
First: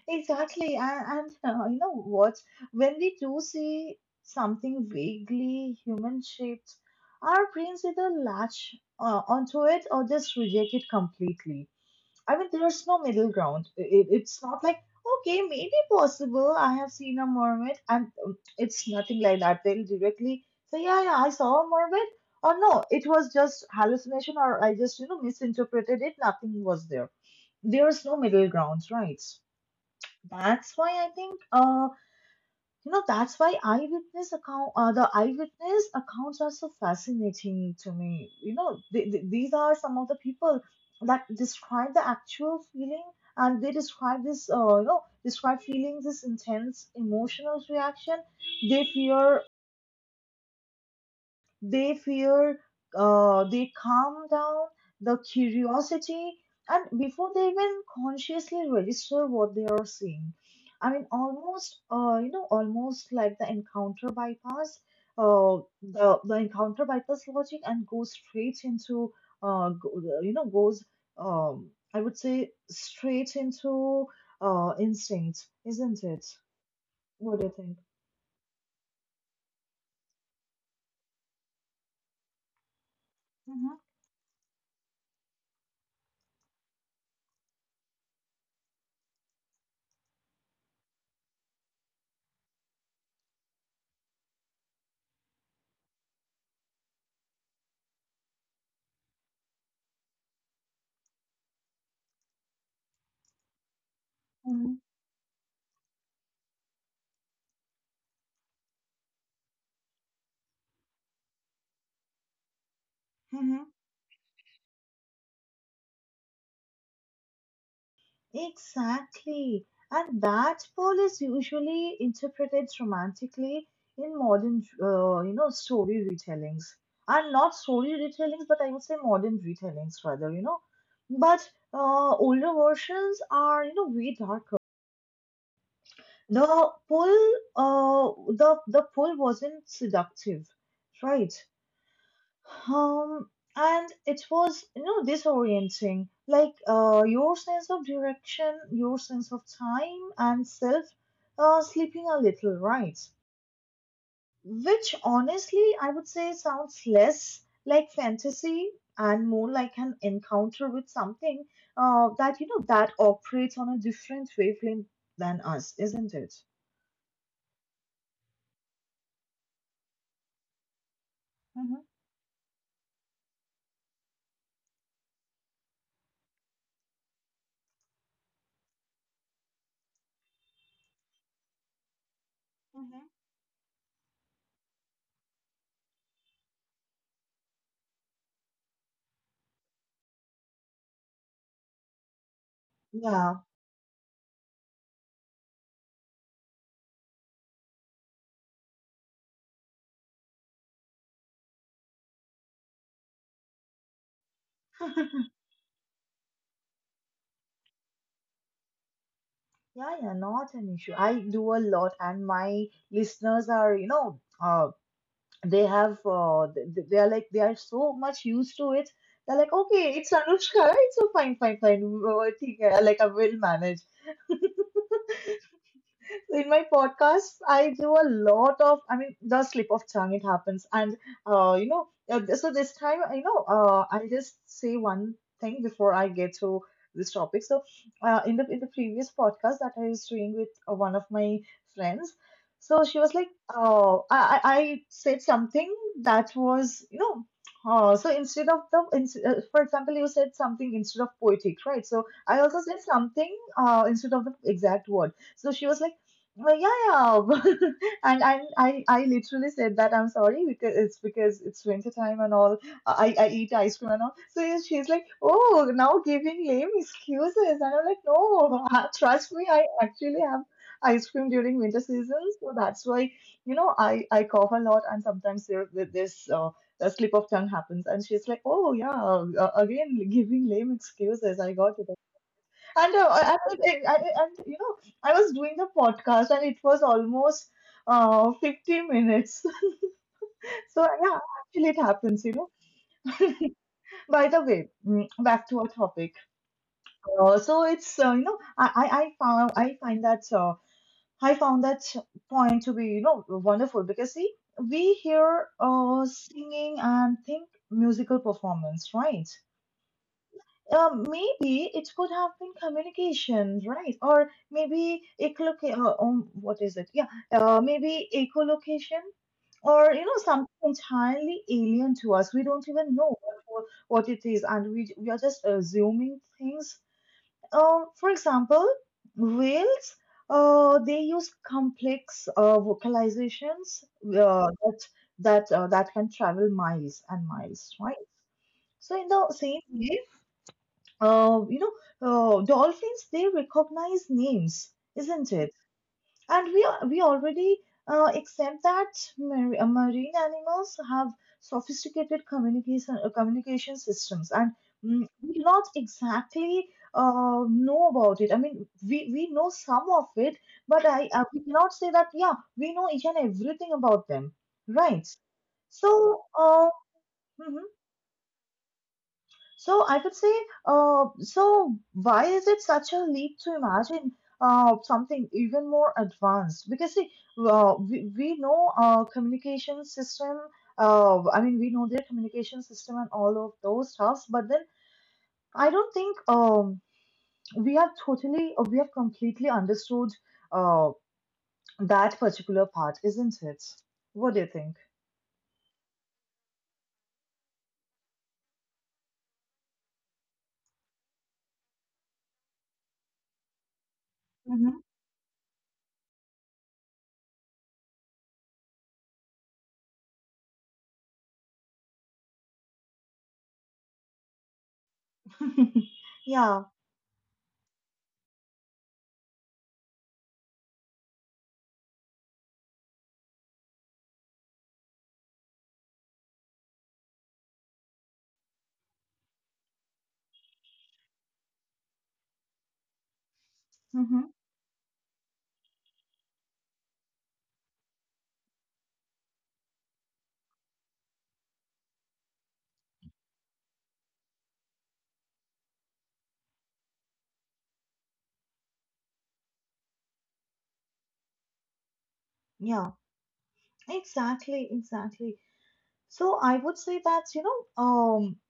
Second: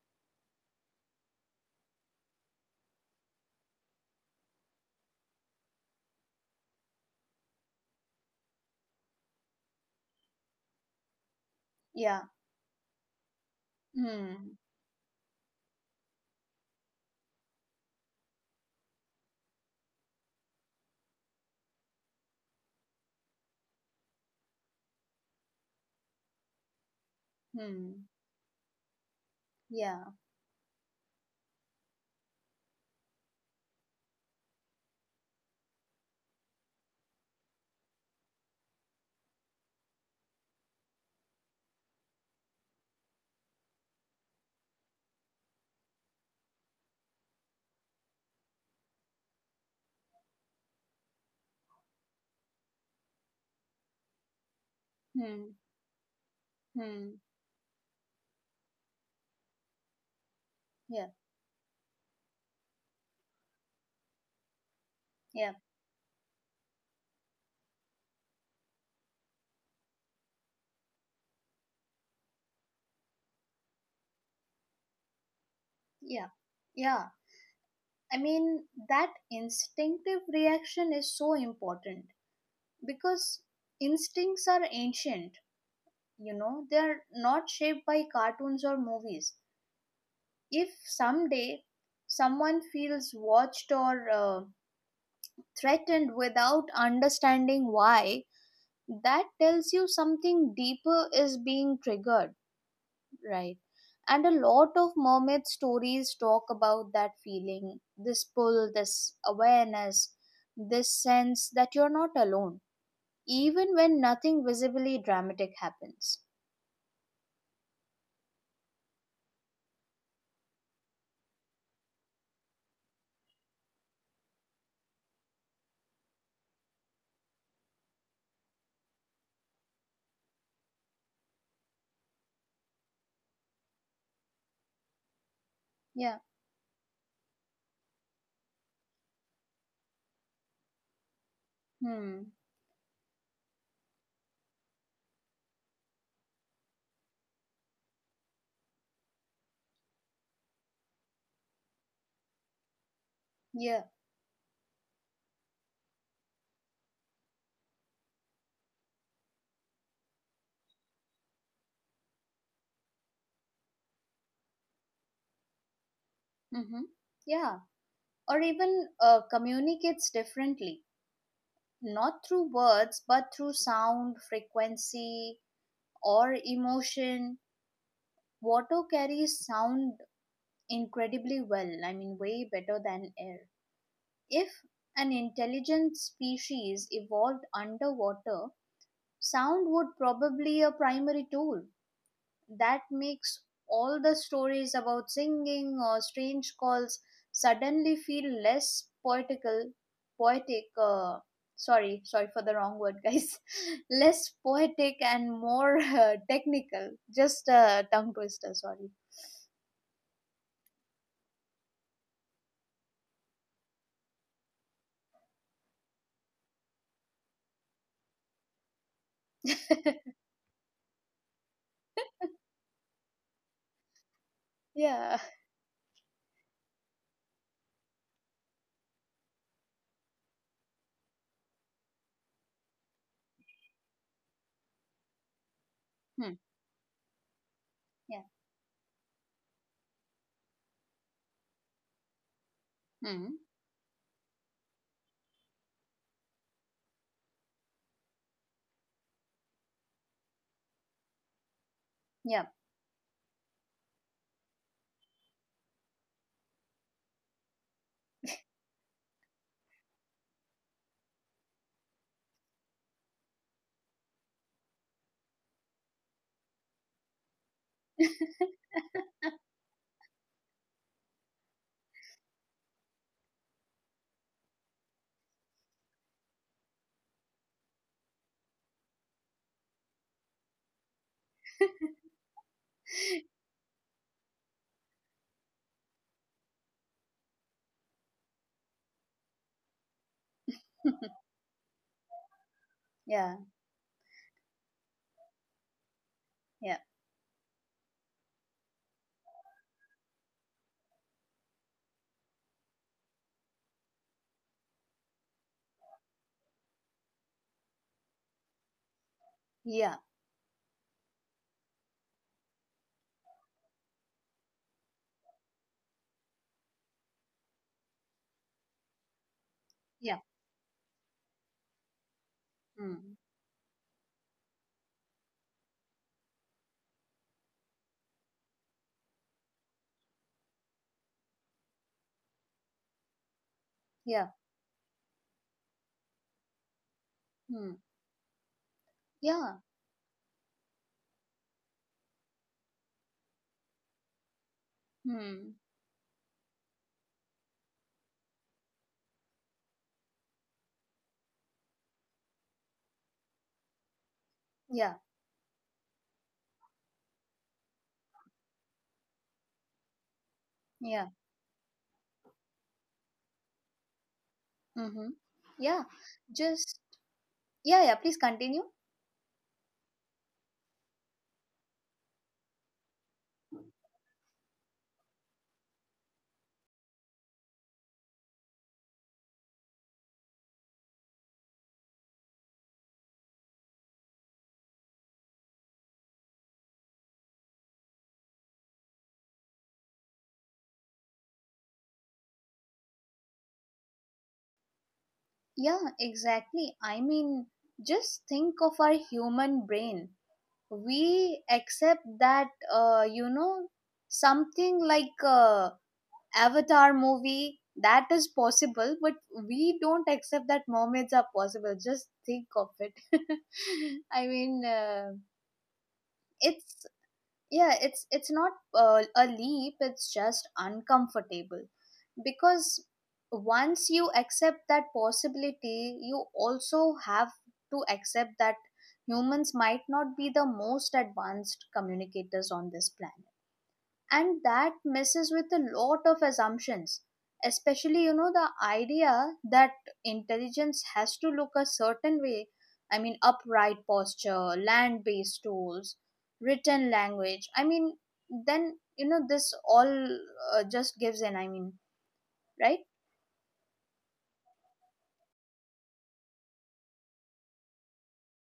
Exactly, and, and [laughs] uh, you know what? When we do see something vaguely human shaped, our brains either latch uh, onto it or just reject it completely. [laughs] Yeah. I mean, there's no middle ground. It, it's Hmm. not like, okay, maybe possible. I have seen a mermaid, and um, it's nothing like that. They'll directly say, yeah, yeah, I saw a mermaid, or no, it was just hallucination, or I just, you know, misinterpreted it. Nothing was there. There's Hmm. no middle ground, right? Yeah. That's why I think, uh, you know, that's why eyewitness account, uh, the eyewitness accounts are so fascinating to me. You know, they, they- these are some of the people that describe the actual feeling, and they describe this, uh, you know, describe feeling this intense emotional reaction they fear they fear, uh, they calm down the Hmm. curiosity, and Hmm. before they even consciously register what they are seeing. I Yeah. mean, almost, uh, you know, almost like the encounter bypass, Yeah. uh, the, the encounter bypass logic and goes straight into, uh, go, you know, goes, um, I would say, straight into uh, instinct, isn't it? Yeah. Yeah. What do you think? I mean, that instinctive reaction is so important, because Mm-hmm. instincts are ancient. You know, they're not shaped by cartoons or movies. If someday someone feels watched or uh, threatened without understanding why, that tells you something deeper is being triggered, right? And a lot Mm-hmm. of mermaid stories talk about that feeling this pull, this awareness, this sense that you're not alone, Mm-hmm. even when nothing visibly dramatic happens. Exactly. And that pole is usually interpreted romantically in modern, uh, you know, story retellings. And not story retellings, but I would say modern retellings rather, you know. But uh, older versions are, you know, way darker. Yeah. The pull, uh, the the pull wasn't seductive, right? Hmm. Um, and it was, you know, disorienting. Like, uh, your sense of direction, your sense of time and self uh, slipping a little, right? Yeah. Which honestly, I would say sounds less like fantasy and more like an encounter with something uh, that, you know, that operates on a different wavelength than us, isn't it? Mm-hmm. Yeah. Or even uh, communicates differently, Mm-hmm. not through words, but through sound, frequency, or emotion. Water carries sound incredibly well, I mean, way better Mm-hmm. than air. If an intelligent species evolved underwater, sound would probably a primary tool. That makes all the stories about singing or strange calls suddenly feel less poetical, poetic, uh, sorry, sorry for the wrong word, guys, [laughs] less poetic Yeah. [laughs] and more [laughs] uh, technical. Just a tongue twister, sorry. Yeah, yeah, not an issue. I do a lot, and my listeners are, you know, uh, they have, uh, they, they are like, they are so much used to it. They're like, okay, it's [laughs] Anushka, right? So fine, fine, fine. uh, I think, है, like, I will manage. [laughs] Yeah. In my podcast, I do a lot of, I mean, the slip of tongue, it happens. And, uh, you know, uh, so this time, you know, uh, I'll just say one thing before I Hmm. get to this topic. So, Yeah. uh, in the in the previous podcast that I was doing with uh, one of my friends, so she was like, Hmm. "Oh, I I I said something that was, you know." Uh, so instead of the, ins- uh, for example, you said something instead of poetic, right? So I Yeah. also said something uh, instead of the exact word. So she was like, well, yeah, yeah. [laughs] And I, I, I literally said that I'm sorry because it's because it's winter time and all. I, I eat ice cream and all. So yeah, she's like, oh, now giving lame excuses, and I'm like, no, [laughs] trust me, I actually have ice cream during winter season, so that's why you know I, I cough a lot, and sometimes there th- this uh, a slip of tongue happens, and she's like, oh yeah, uh, again giving lame excuses. I got it. And uh, I I was, I, I- and you know, I was doing the podcast and it was almost uh fifty minutes. [laughs] So yeah, [laughs] actually it happens, you know. Yeah, [laughs] By the way, mm, back to our topic. yeah, Uh, so it's uh, you know, I I I found I find that uh, I found that point to be, you know, wonderful because see we hear uh singing and think musical performance, right? yeah, Um, maybe it could have been communication, right? Or maybe echolocation. Uh, um, what is it? Yeah, uh, maybe echolocation, or you yeah, know, something entirely alien to us. We don't even know mm, what, what what it is, and we we are just assuming things. Um, for example, whales. Uh, they use complex uh, vocalizations yeah, uh, that that uh, that can travel miles and miles, mm, right? So in the yeah, same way, uh, you know, uh, dolphins, they recognize names, isn't it? mm, And we are- we already uh, accept that mar- uh, marine animals have sophisticated communication uh, communication systems, and yeah, mm, we do not exactly uh, know about it. I mean, we we know some of it, but I yeah, uh, we cannot say that yeah, we know each and everything about them, mm-hmm, right? yeah. So, uh, Just, mhm. yeah, yeah, please continue. So I would say, uh, so why is it such a leap to imagine uh, something even more advanced? Because see, uh, we, we know uh, communication system, uh, I mean, we know their communication system and all of those stuffs, but then I don't think um, we have totally, or we have completely understood uh, that particular part, isn't it? What do you think? Yeah, exactly. I mean, just think of our human brain. We accept that, uh, you know, something like a Avatar movie that is possible, but we don't accept that mermaids are possible. Just think of it. [laughs] I mean, uh, Mhm. [laughs] Yeah. it's— yeah, it's it's not uh, a leap, it's just uncomfortable, because once you accept that possibility you also have to accept that humans might not be the most advanced communicators on this planet, Hmm. and that messes with a lot of assumptions, especially, you know, the idea that intelligence has to look a certain way. I mean, upright posture, land based tools, written language. I mean, then, you know, this all uh, just gives in. I mean, right. Yeah. Exactly. Exactly. So I would say that, you know, um,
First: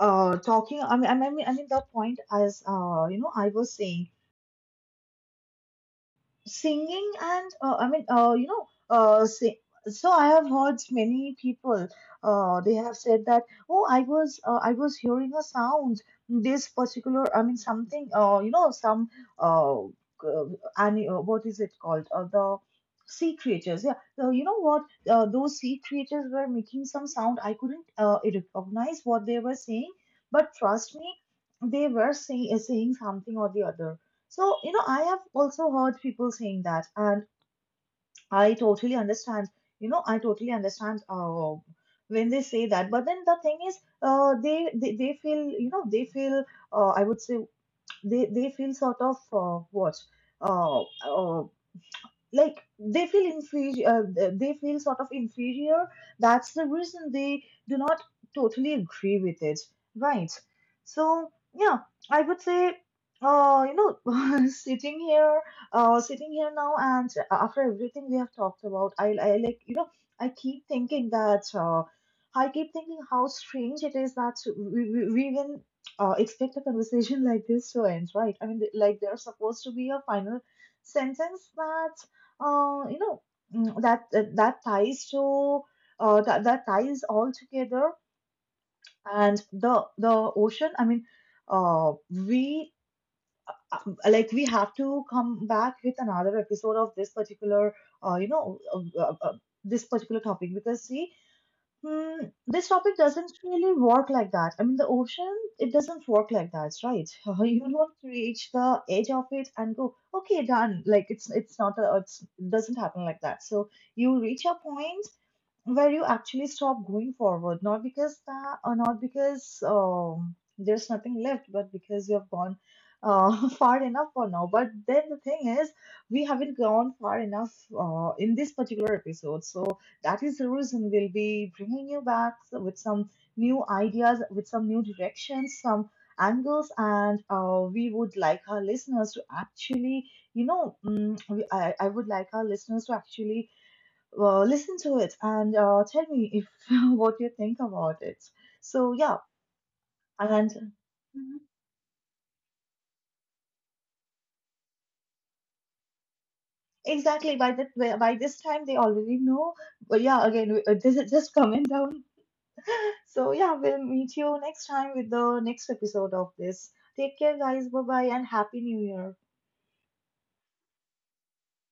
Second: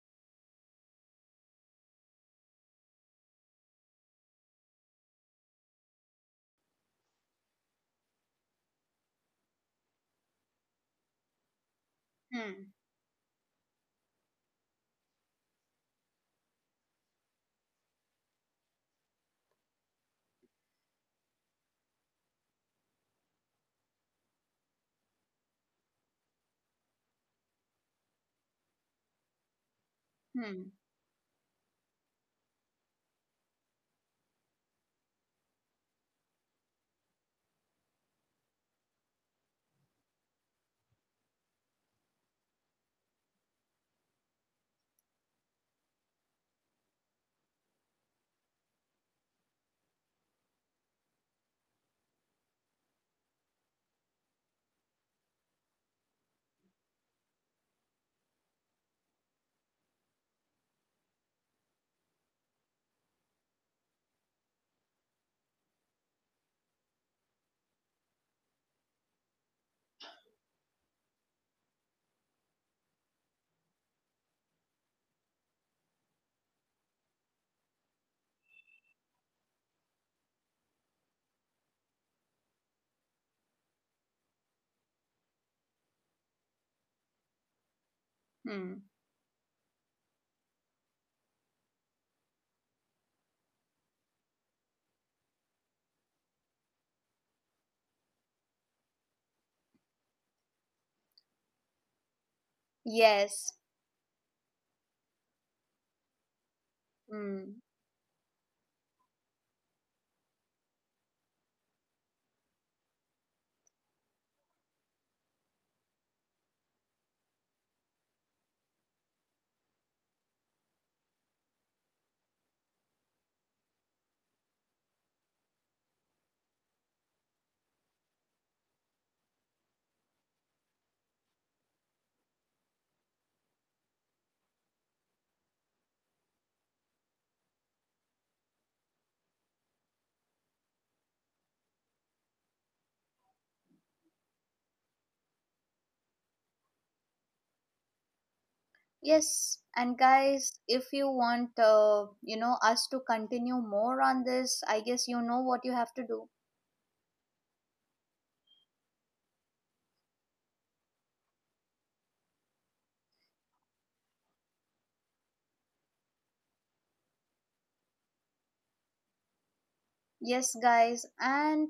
uh, talking, I mean, I mean, I mean, the point as, uh, you know, I was saying singing and uh, I mean uh, you know uh, sing- so I have heard many people uh, Hmm. they have said that oh i was uh, I was hearing a sound, this particular, I mean something uh, you know some uh, uh, ani- uh, what is it called, uh, the sea creatures. Yeah, so you know what, uh, those sea creatures were making some sound. I couldn't uh, recognize what they were saying, but Hmm. trust me, they were saying saying something or the other. So, you know, I have also heard people saying that, and I totally understand. You know, I totally understand uh, when they say that. But then the thing is, uh, they, they they feel, you know, they feel. Uh, I would say they they feel sort of uh, what. Uh, uh, like they feel inferior, uh, they feel sort of inferior. That's the reason they do not totally agree with it, right? So yeah, I would say uh you know, [laughs] sitting here uh sitting here now, and after everything we have talked about, i, I, like, you know, I keep thinking that uh, I keep thinking how strange it is that we, we, we even uh, expect a conversation [laughs] like this to end, right? I mean, like, there's supposed to be a final sentence that uh, you know mm, that that, that ties to uh, that, that ties all together. Hmm. And the the ocean, I mean, uh, we uh, like we have to come back with another episode of this particular, uh, you know uh, uh, uh, this particular topic, because see, Mm, this topic doesn't Yes. really work like that. I mean, the ocean, it doesn't work like that, right? [laughs] Hmm. You don't reach the edge of it and go, okay, done. Like, it's it's not a, it's, it doesn't happen like that. So you reach a point where you actually stop going forward, not because that, or not because um, there's nothing left, but because you have gone uh, [laughs] far enough for now. But then the thing is, we haven't gone far enough uh, in this particular episode, so that is the reason we'll be bringing you back with some new ideas, with some new directions, some angles, and uh, we would like our listeners to actually, you know, mm, we, I, I would like our listeners to actually, well, listen to it and uh, tell me if [laughs] what you think about it. So yeah, Yes, and and guys, if you mhm. want, uh, you know, us to continue more on this, I guess you know what you have to do. Exactly, by that, by by this time they already know. But yeah, again, we- uh, [laughs] this is just comment down. So yeah, we'll meet you next time with the next episode of this. Take care, guys. Bye bye, and happy New Year. Yes, guys, and